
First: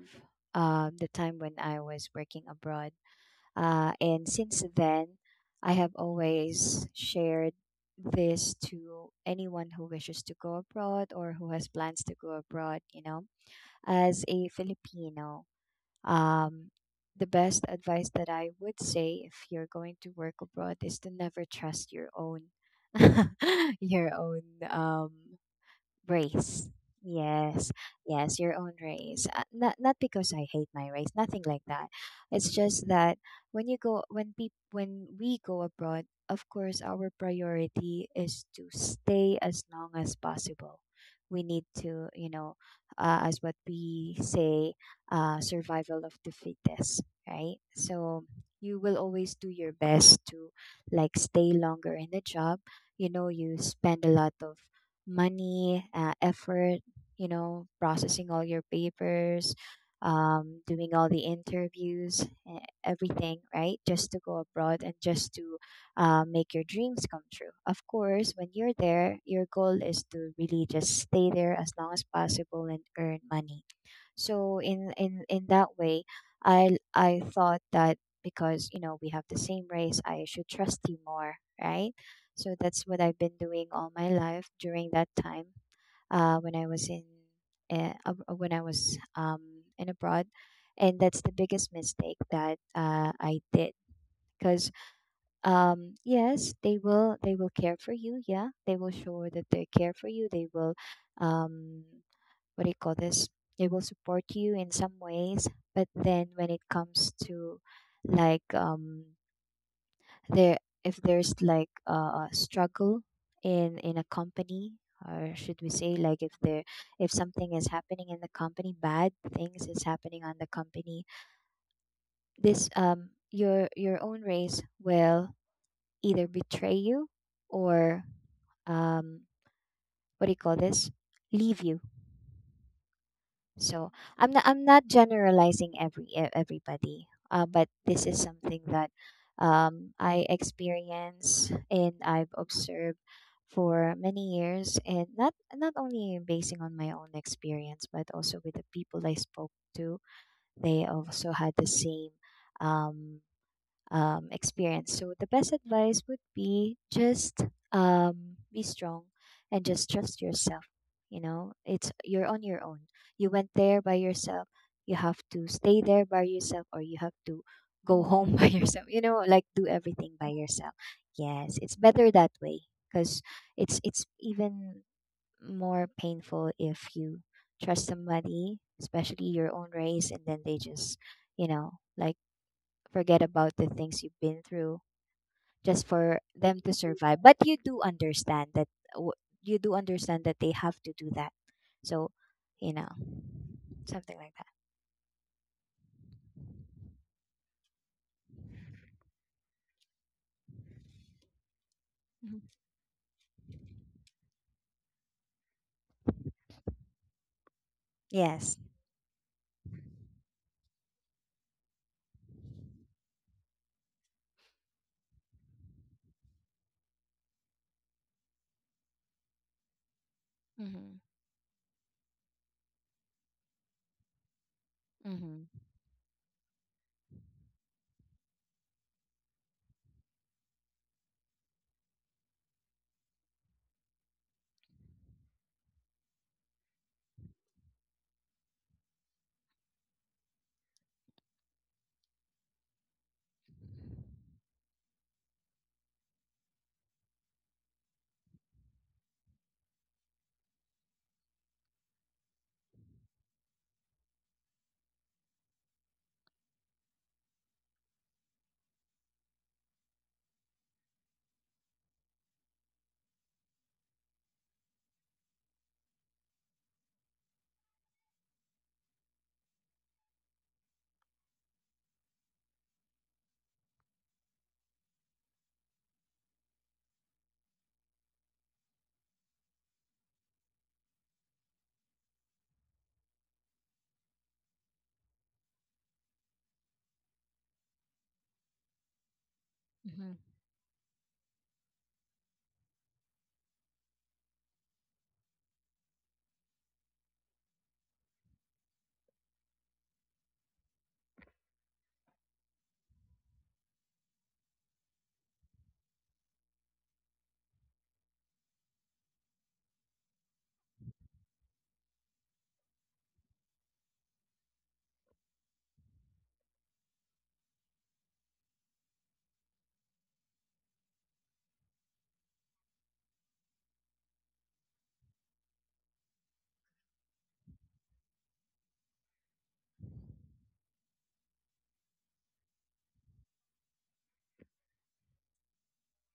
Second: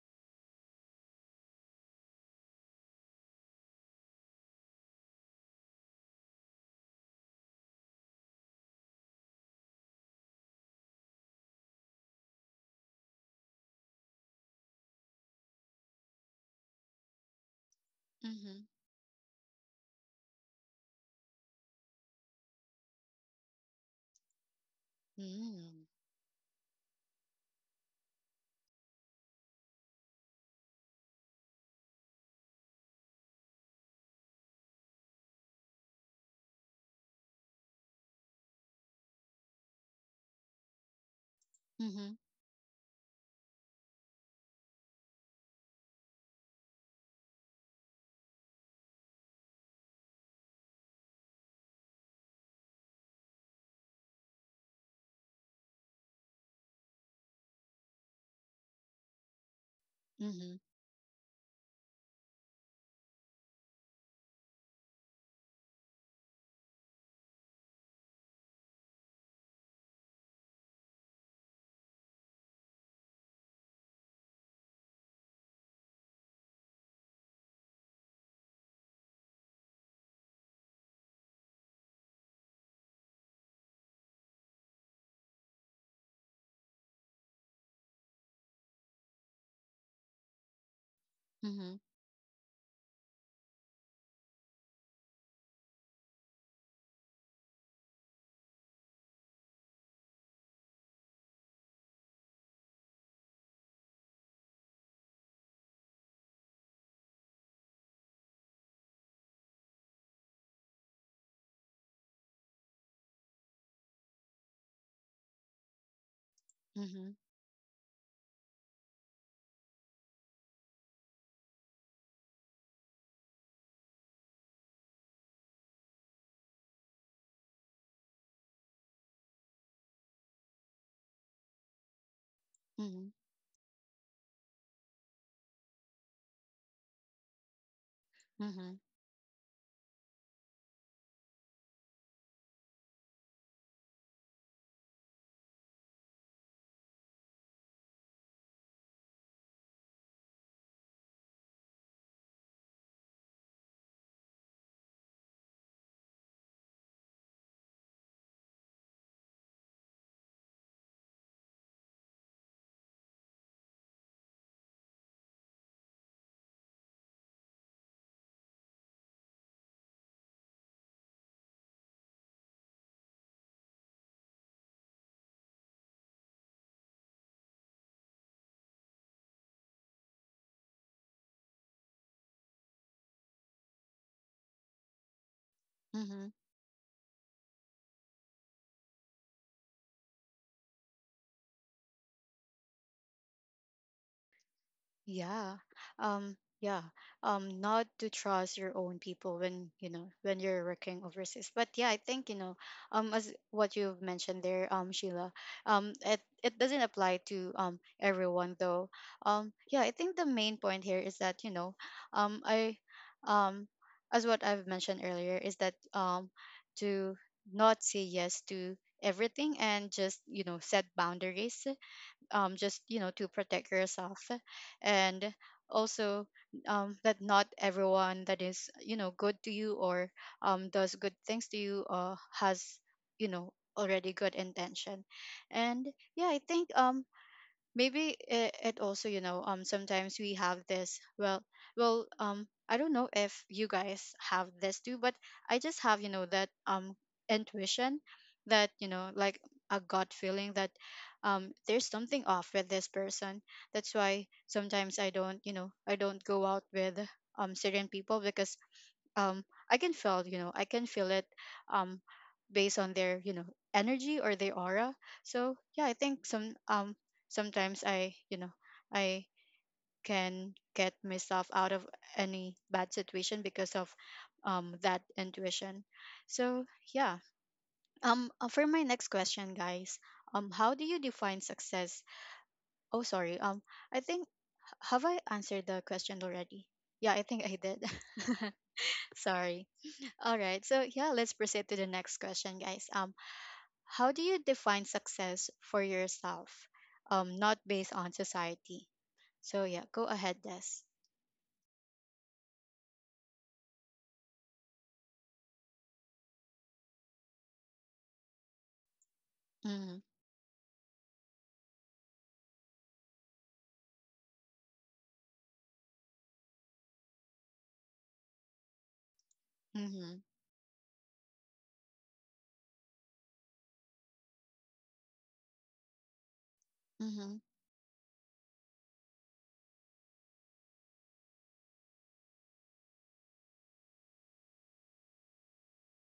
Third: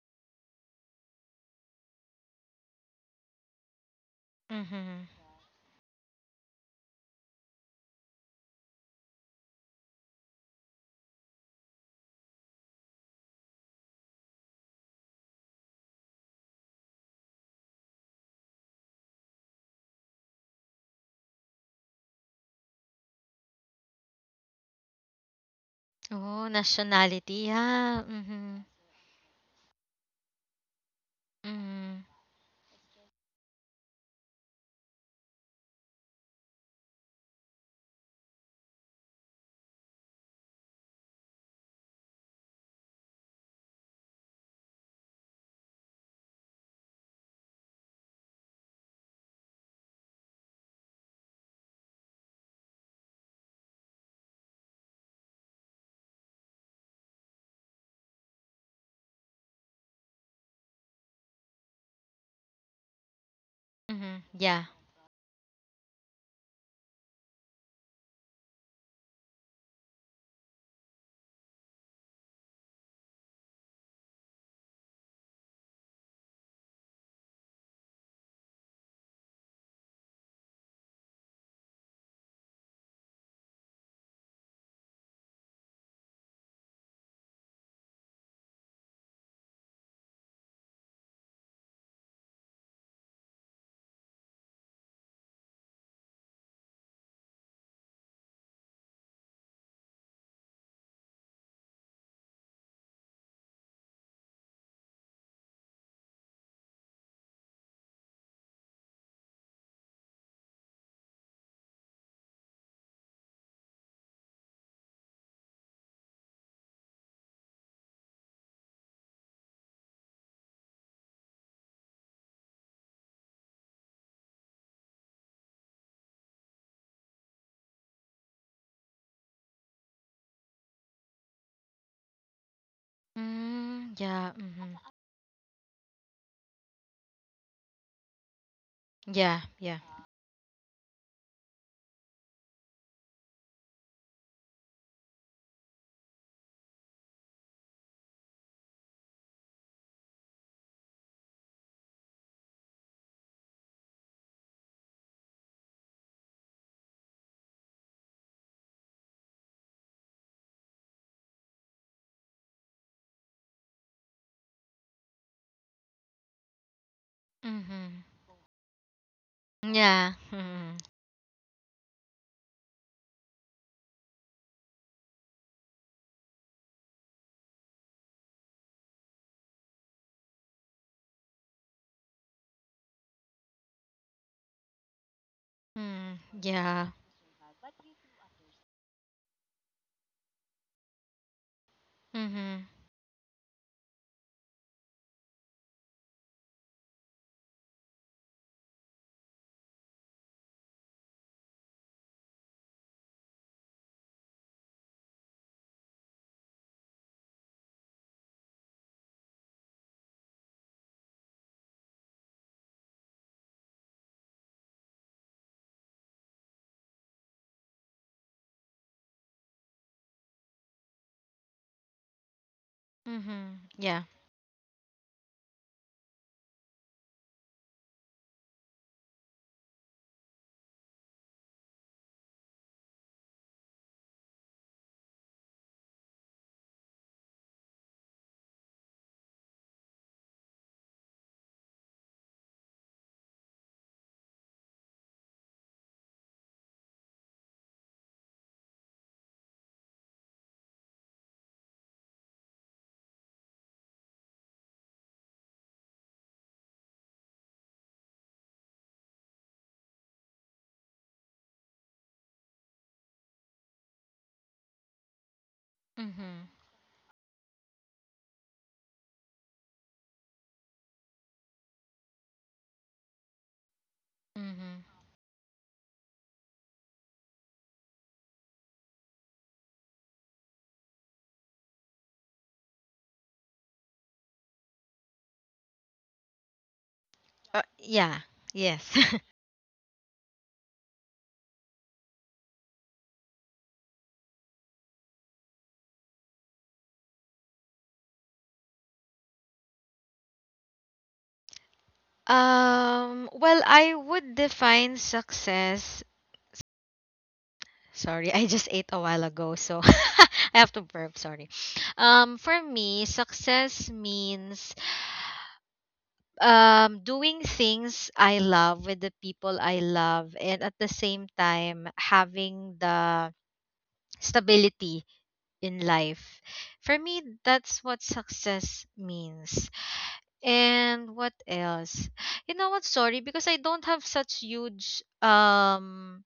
Speaker 3: the time when I was working abroad. And since then,
Speaker 2: Mm-hmm.
Speaker 3: I have always shared this to anyone who wishes to go abroad or who has plans to go abroad. As a Filipino, um, the best advice that I
Speaker 1: Mm-hmm.
Speaker 3: would say if you're going to work abroad is to never trust your own your own um
Speaker 1: Mm-hmm.
Speaker 2: Oh,
Speaker 3: race.
Speaker 2: nationality.
Speaker 3: Yes,
Speaker 2: Yeah.
Speaker 3: yes, your
Speaker 2: Mm-hmm.
Speaker 3: own race. Not because I hate my race, nothing like that.
Speaker 2: Mm-hmm.
Speaker 3: It's just that when you go when peop when we go abroad, of course our priority is to stay as long as possible. We need to,
Speaker 1: Mm-hmm.
Speaker 3: as what we say, survival of the fittest, right? So you will always do your best to, like, stay longer in the job. You know, you spend a lot of money, effort, you know, processing all your papers,
Speaker 1: Mm-hmm.
Speaker 3: doing all the interviews, everything, right? Just
Speaker 2: Mm-hmm.
Speaker 3: to go
Speaker 2: Yeah.
Speaker 3: abroad and just to, make your dreams come true. Of course, when you're there, your goal is to really just stay there as long as possible and earn money. So in that way, I thought that because you know we have the same race, I should trust you more, right? So that's what I've been doing all my life during that time. Uh, when I was in when I was in abroad, and that's the biggest
Speaker 1: Mm-hmm.
Speaker 3: mistake that I did. Because yes, they will care for you. Yeah, they will show that they care for you. They will, um, what do you call this? They will support you in some ways, but then when it comes to, like, there, if there's like a struggle in a company, or should we say, like,
Speaker 1: Mm-hmm.
Speaker 3: if something is happening in the company, bad things is happening on the company. This, your own race will either betray you, or um what do you call this, leave you.
Speaker 1: Mm-hmm.
Speaker 2: Mm,
Speaker 3: So
Speaker 2: yeah.
Speaker 3: I'm not I'm
Speaker 2: Mm-hmm.
Speaker 3: not generalizing, everybody, but this is something
Speaker 1: Mm-hmm.
Speaker 3: that,
Speaker 2: Yeah. Yeah.
Speaker 3: I experience and I've observed for many years, and not only basing on my own experience, but also with the people I spoke to. They also had the same, um, experience. So the best advice would be just, be strong and just trust yourself. You know, it's you're on your own. You went there by yourself. You have to stay there by yourself, or you have to
Speaker 2: Mm-hmm.
Speaker 3: go home by yourself. You know, like, do
Speaker 2: Yeah.
Speaker 3: everything by
Speaker 2: Mm-hmm.
Speaker 3: yourself. Yes, it's better that way because it's even more painful if you trust somebody, especially your own race, and then they just, like, forget about the things you've been through just
Speaker 2: Mm,
Speaker 3: for
Speaker 1: Mm-hmm.
Speaker 3: them to
Speaker 2: yeah.
Speaker 3: survive. But you do understand that they have to do that. So,
Speaker 2: Mm-hmm.
Speaker 3: you know, something like that.
Speaker 1: Yeah. Yeah. Not to trust your own people when, you know, when you're working overseas. But yeah, I think, you
Speaker 3: Mhm.
Speaker 1: know, as what you've mentioned there, Sheila, it doesn't apply to
Speaker 3: Yes.
Speaker 1: everyone though. Yeah, I think the main point here is that, you know, I um as what I've mentioned earlier, is that to not say yes to everything, and just, you know, set
Speaker 3: Mhm.
Speaker 1: boundaries, just, you know, to
Speaker 2: Mm-hmm.
Speaker 1: protect
Speaker 2: Yeah.
Speaker 1: yourself, and
Speaker 3: Mhm.
Speaker 1: also, that not everyone that is, you know, good to you, or does good things to you has, you know, already good intention. And yeah, I think, maybe it also, you know, sometimes we have this, I don't know if you guys have this too, but I just have, you know, that intuition, that, you know, like a gut feeling, that, there's something off with this person. That's why sometimes I don't, you know, I don't go out with certain people, because um I can feel, you know, I can feel it, um based on their, you know, energy or their aura. So yeah, I think
Speaker 2: Mm-hmm.
Speaker 1: some sometimes I, you know, I can get myself out of any bad situation because of
Speaker 2: Mm-hmm.
Speaker 1: that intuition. So yeah, for my next question, guys, how do you define success? Oh, sorry, I think, have I answered the question already? Yeah, I think I did.
Speaker 2: Yeah. Yes.
Speaker 1: Sorry.
Speaker 3: Mhm.
Speaker 1: All right. So yeah, let's proceed to the next question, guys. How do you define success for yourself? Not based on society. So yeah, go ahead, Des.
Speaker 2: Well, I would define success. Sorry, I just ate a while ago, so
Speaker 1: Mm-hmm.
Speaker 2: I have to burp. Sorry. For me, success means doing things I love with the people I
Speaker 1: Mm-hmm.
Speaker 2: love, and at the same time having the stability in life. For me,
Speaker 1: Mm-hmm.
Speaker 2: that's what success means. And what else? You know what? Sorry, because I don't have such huge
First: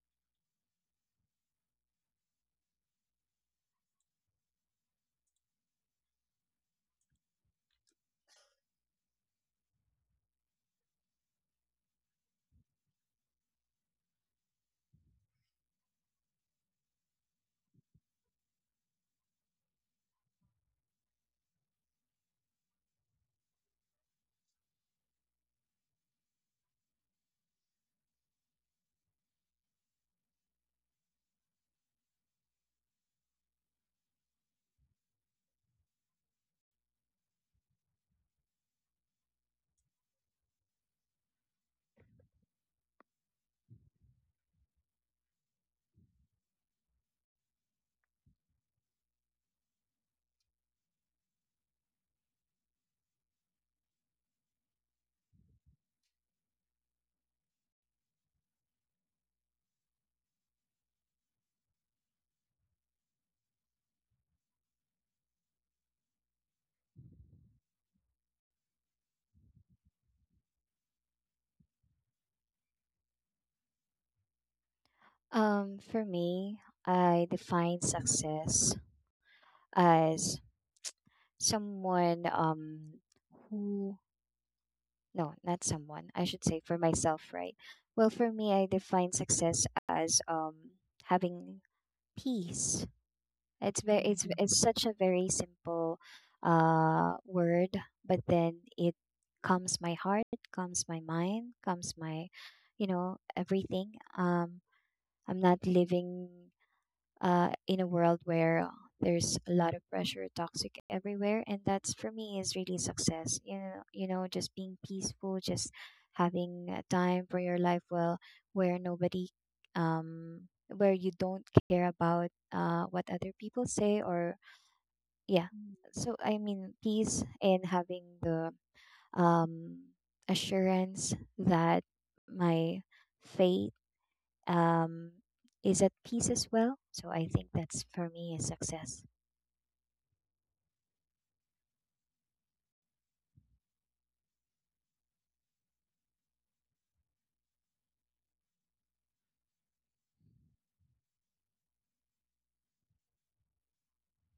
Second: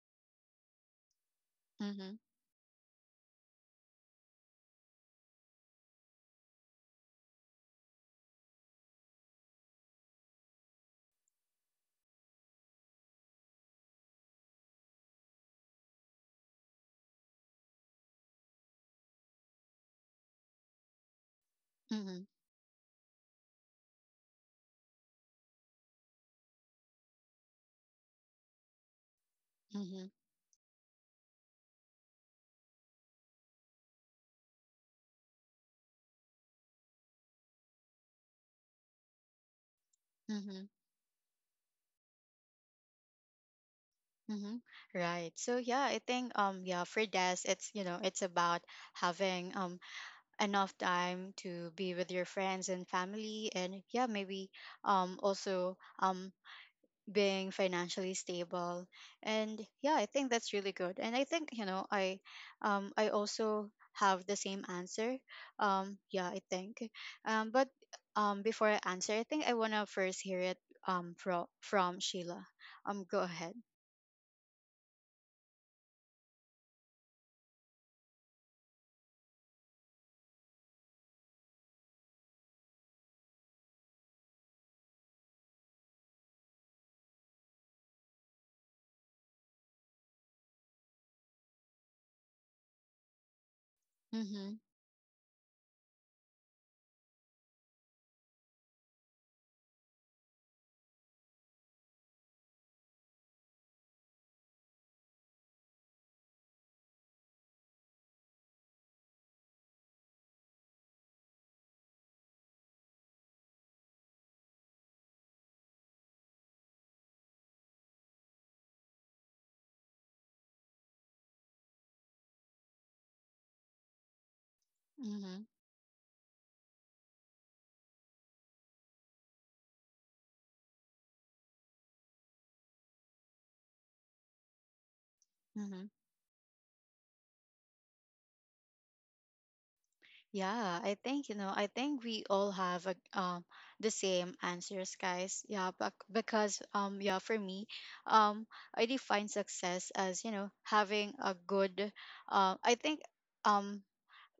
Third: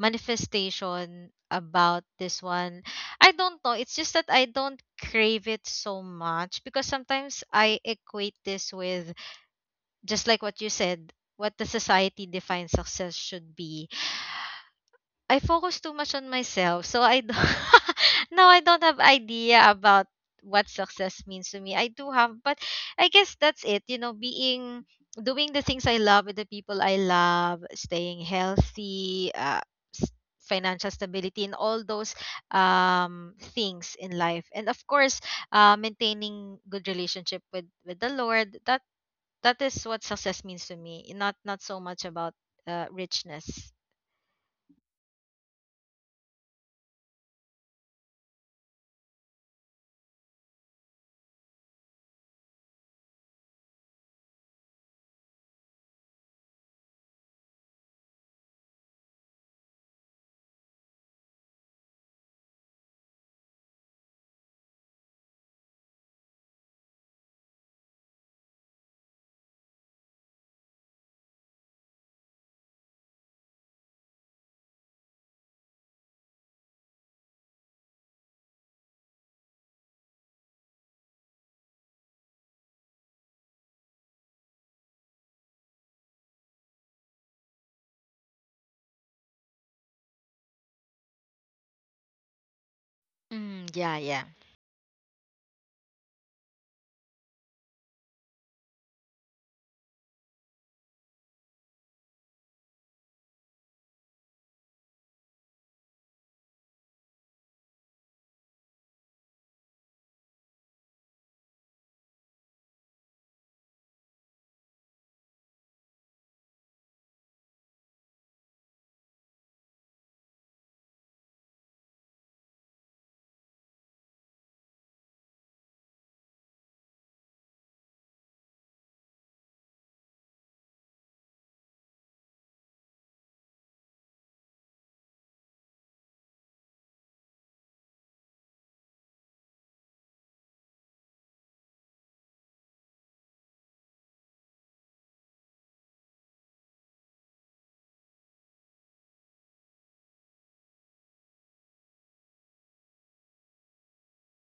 Speaker 2: manifestation about
Speaker 1: Mm-hmm.
Speaker 2: this one. I don't know. It's just that I don't crave it so much because sometimes I equate this with just like what you said, what the society defines success should be, I focus too much on myself, so I don't now I don't have idea about what success means to me. I do
Speaker 1: Mm-hmm.
Speaker 2: have, but I guess that's it. You know, being doing the things I love with the people I love, staying healthy,
Speaker 1: Mm-hmm.
Speaker 2: s- financial stability, and all those things in life, and of course, maintaining good relationship with the Lord. That is what success
Speaker 1: Mm-hmm.
Speaker 2: means to me. Not not so much about richness.
Speaker 1: Mm-hmm. Right. So yeah, I think, yeah, for Des, it's, you know, it's about having enough time to be with your friends and family, and yeah, maybe also um being financially stable. And yeah, I think that's really good. And I think, you know, I, I also have the same answer. Yeah, I think, but before I answer, I think I want to first hear it from Sheila. Go ahead.
Speaker 3: For me, I define success as someone, who, no, not someone. I should say for myself, right? Well, for me, I define success as, having peace.
Speaker 2: Mm,
Speaker 3: It's
Speaker 2: yeah,
Speaker 3: very
Speaker 2: yeah.
Speaker 3: it's
Speaker 1: Mm-hmm.
Speaker 3: it's such a very simple word, but then it calms my heart, calms my mind, calms my, everything. I'm not living, in a world where, there's a lot of pressure, toxic everywhere, and that's for me is really success. You know, just being peaceful, just having a time for your life, well, where nobody, um, where you don't care about, what other people say, or
Speaker 1: Mm-hmm.
Speaker 3: yeah. So I mean, peace and having the, um, assurance that my faith, um, is at
Speaker 1: Mm-hmm.
Speaker 3: peace as well. So I think that's for me a success.
Speaker 1: Yeah, I think, you know, I think we all have a, the same answers, guys. Yeah, but because yeah, for me, um I define success as, you know, having a good I think um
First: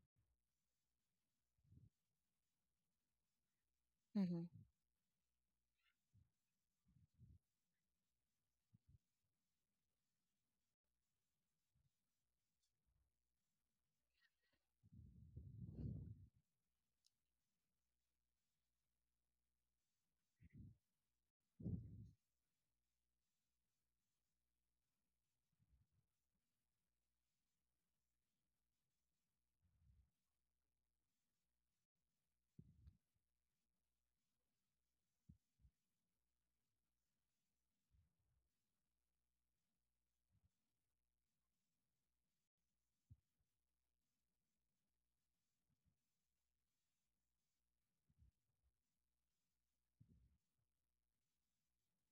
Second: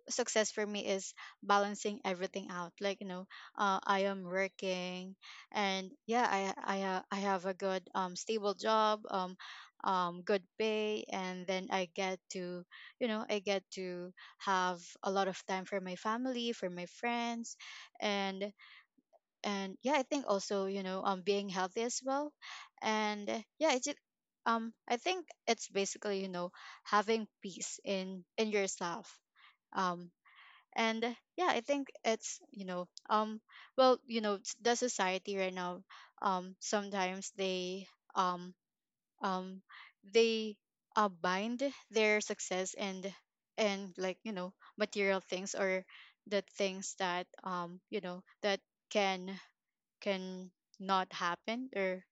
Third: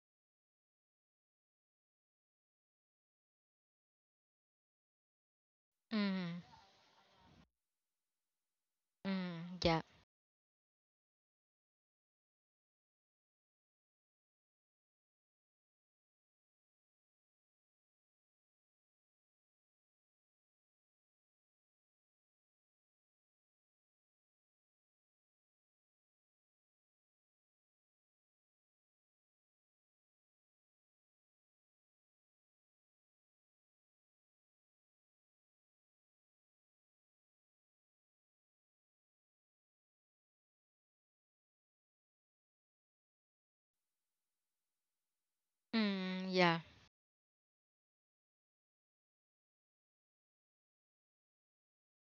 Speaker 1: success for me is balancing everything out. Like, you know, I am
Speaker 3: Mm-hmm.
Speaker 1: working, and yeah,
Speaker 2: Mm,
Speaker 1: I have a good stable job
Speaker 2: mm, yeah.
Speaker 1: good pay, and then I get to, you know, I get to have a lot of time for my family, for my friends. And yeah, I think also, you know, being healthy as well. And yeah, it's I think it's basically, you know, having peace in yourself. um and yeah, I think it's, you know, you know, the society right now, sometimes they, um um they bind their success and like, you know, material things, or
Speaker 2: Mm,
Speaker 1: the
Speaker 2: yeah.
Speaker 1: things that, you know, that can, can not happen, or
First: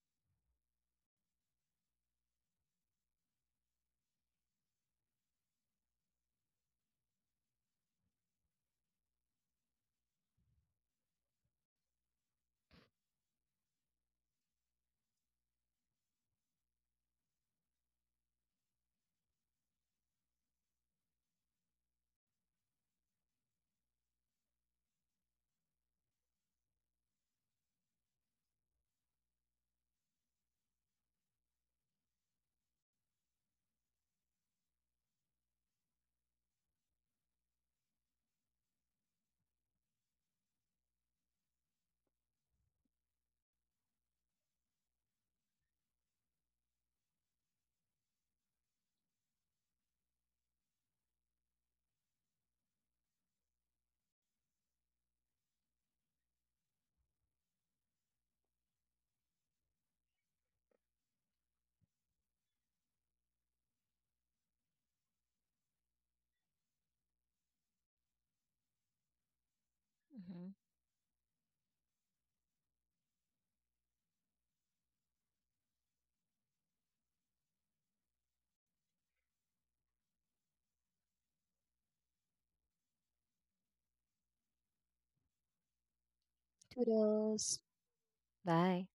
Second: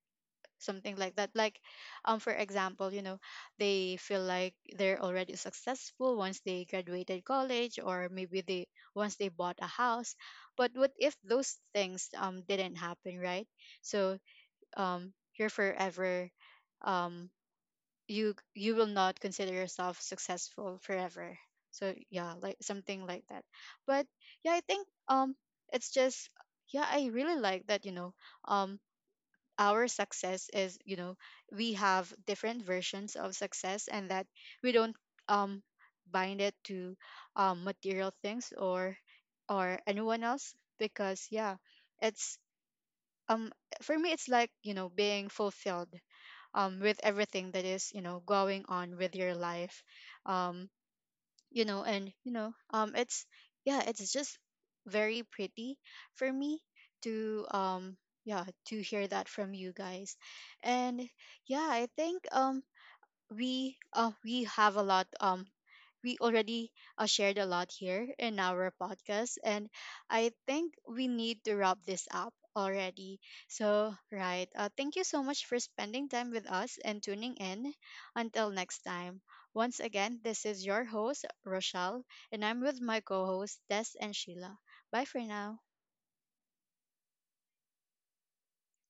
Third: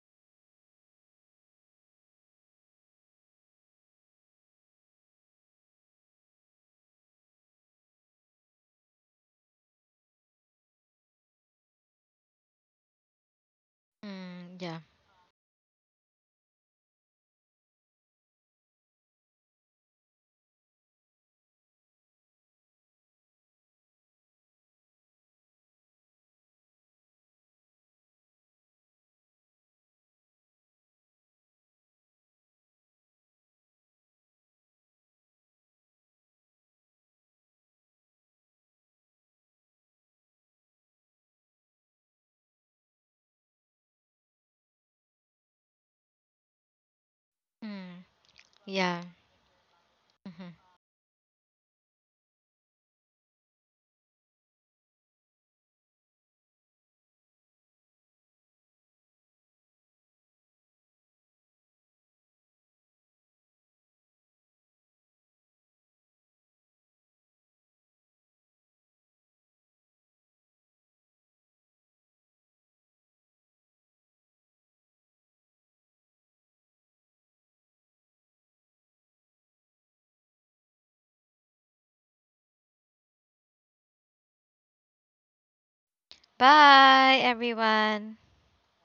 Speaker 1: something like that. Like, for example, you know, they feel like they're already successful once they graduated college, or maybe they, once they bought a house. But what if those things didn't happen, right? So,
Speaker 2: Mm, yeah.
Speaker 1: um you're forever, um you, you will not consider yourself successful forever. So yeah, like, something like that. But yeah, I think, it's just yeah, I really like that, you know, um our success is, you know, we have different versions of success, and that we don't um bind it to material things or anyone else. Because yeah, it's um for me, it's like, you know, being fulfilled with everything that is,
Speaker 2: Mm,
Speaker 1: you know, going on
Speaker 2: yeah.
Speaker 1: with your life.
Speaker 2: Hmm.
Speaker 1: um you know, and, you know, it's, yeah, it's just very pretty for me to, yeah, to hear that from you guys. And yeah, I think, we have a lot, we already shared a lot here in our podcast. And I
Speaker 3: Mm-hmm.
Speaker 1: think we need to wrap this up already. So, right, thank you so much for spending time with us and tuning in. Until next time. Once again, this is your host, Rochelle, and I'm with my co hosts, Des and Sheila. Bye for now.
Speaker 2: Bye,
Speaker 3: Toodles.
Speaker 2: everyone.
Speaker 3: Bye.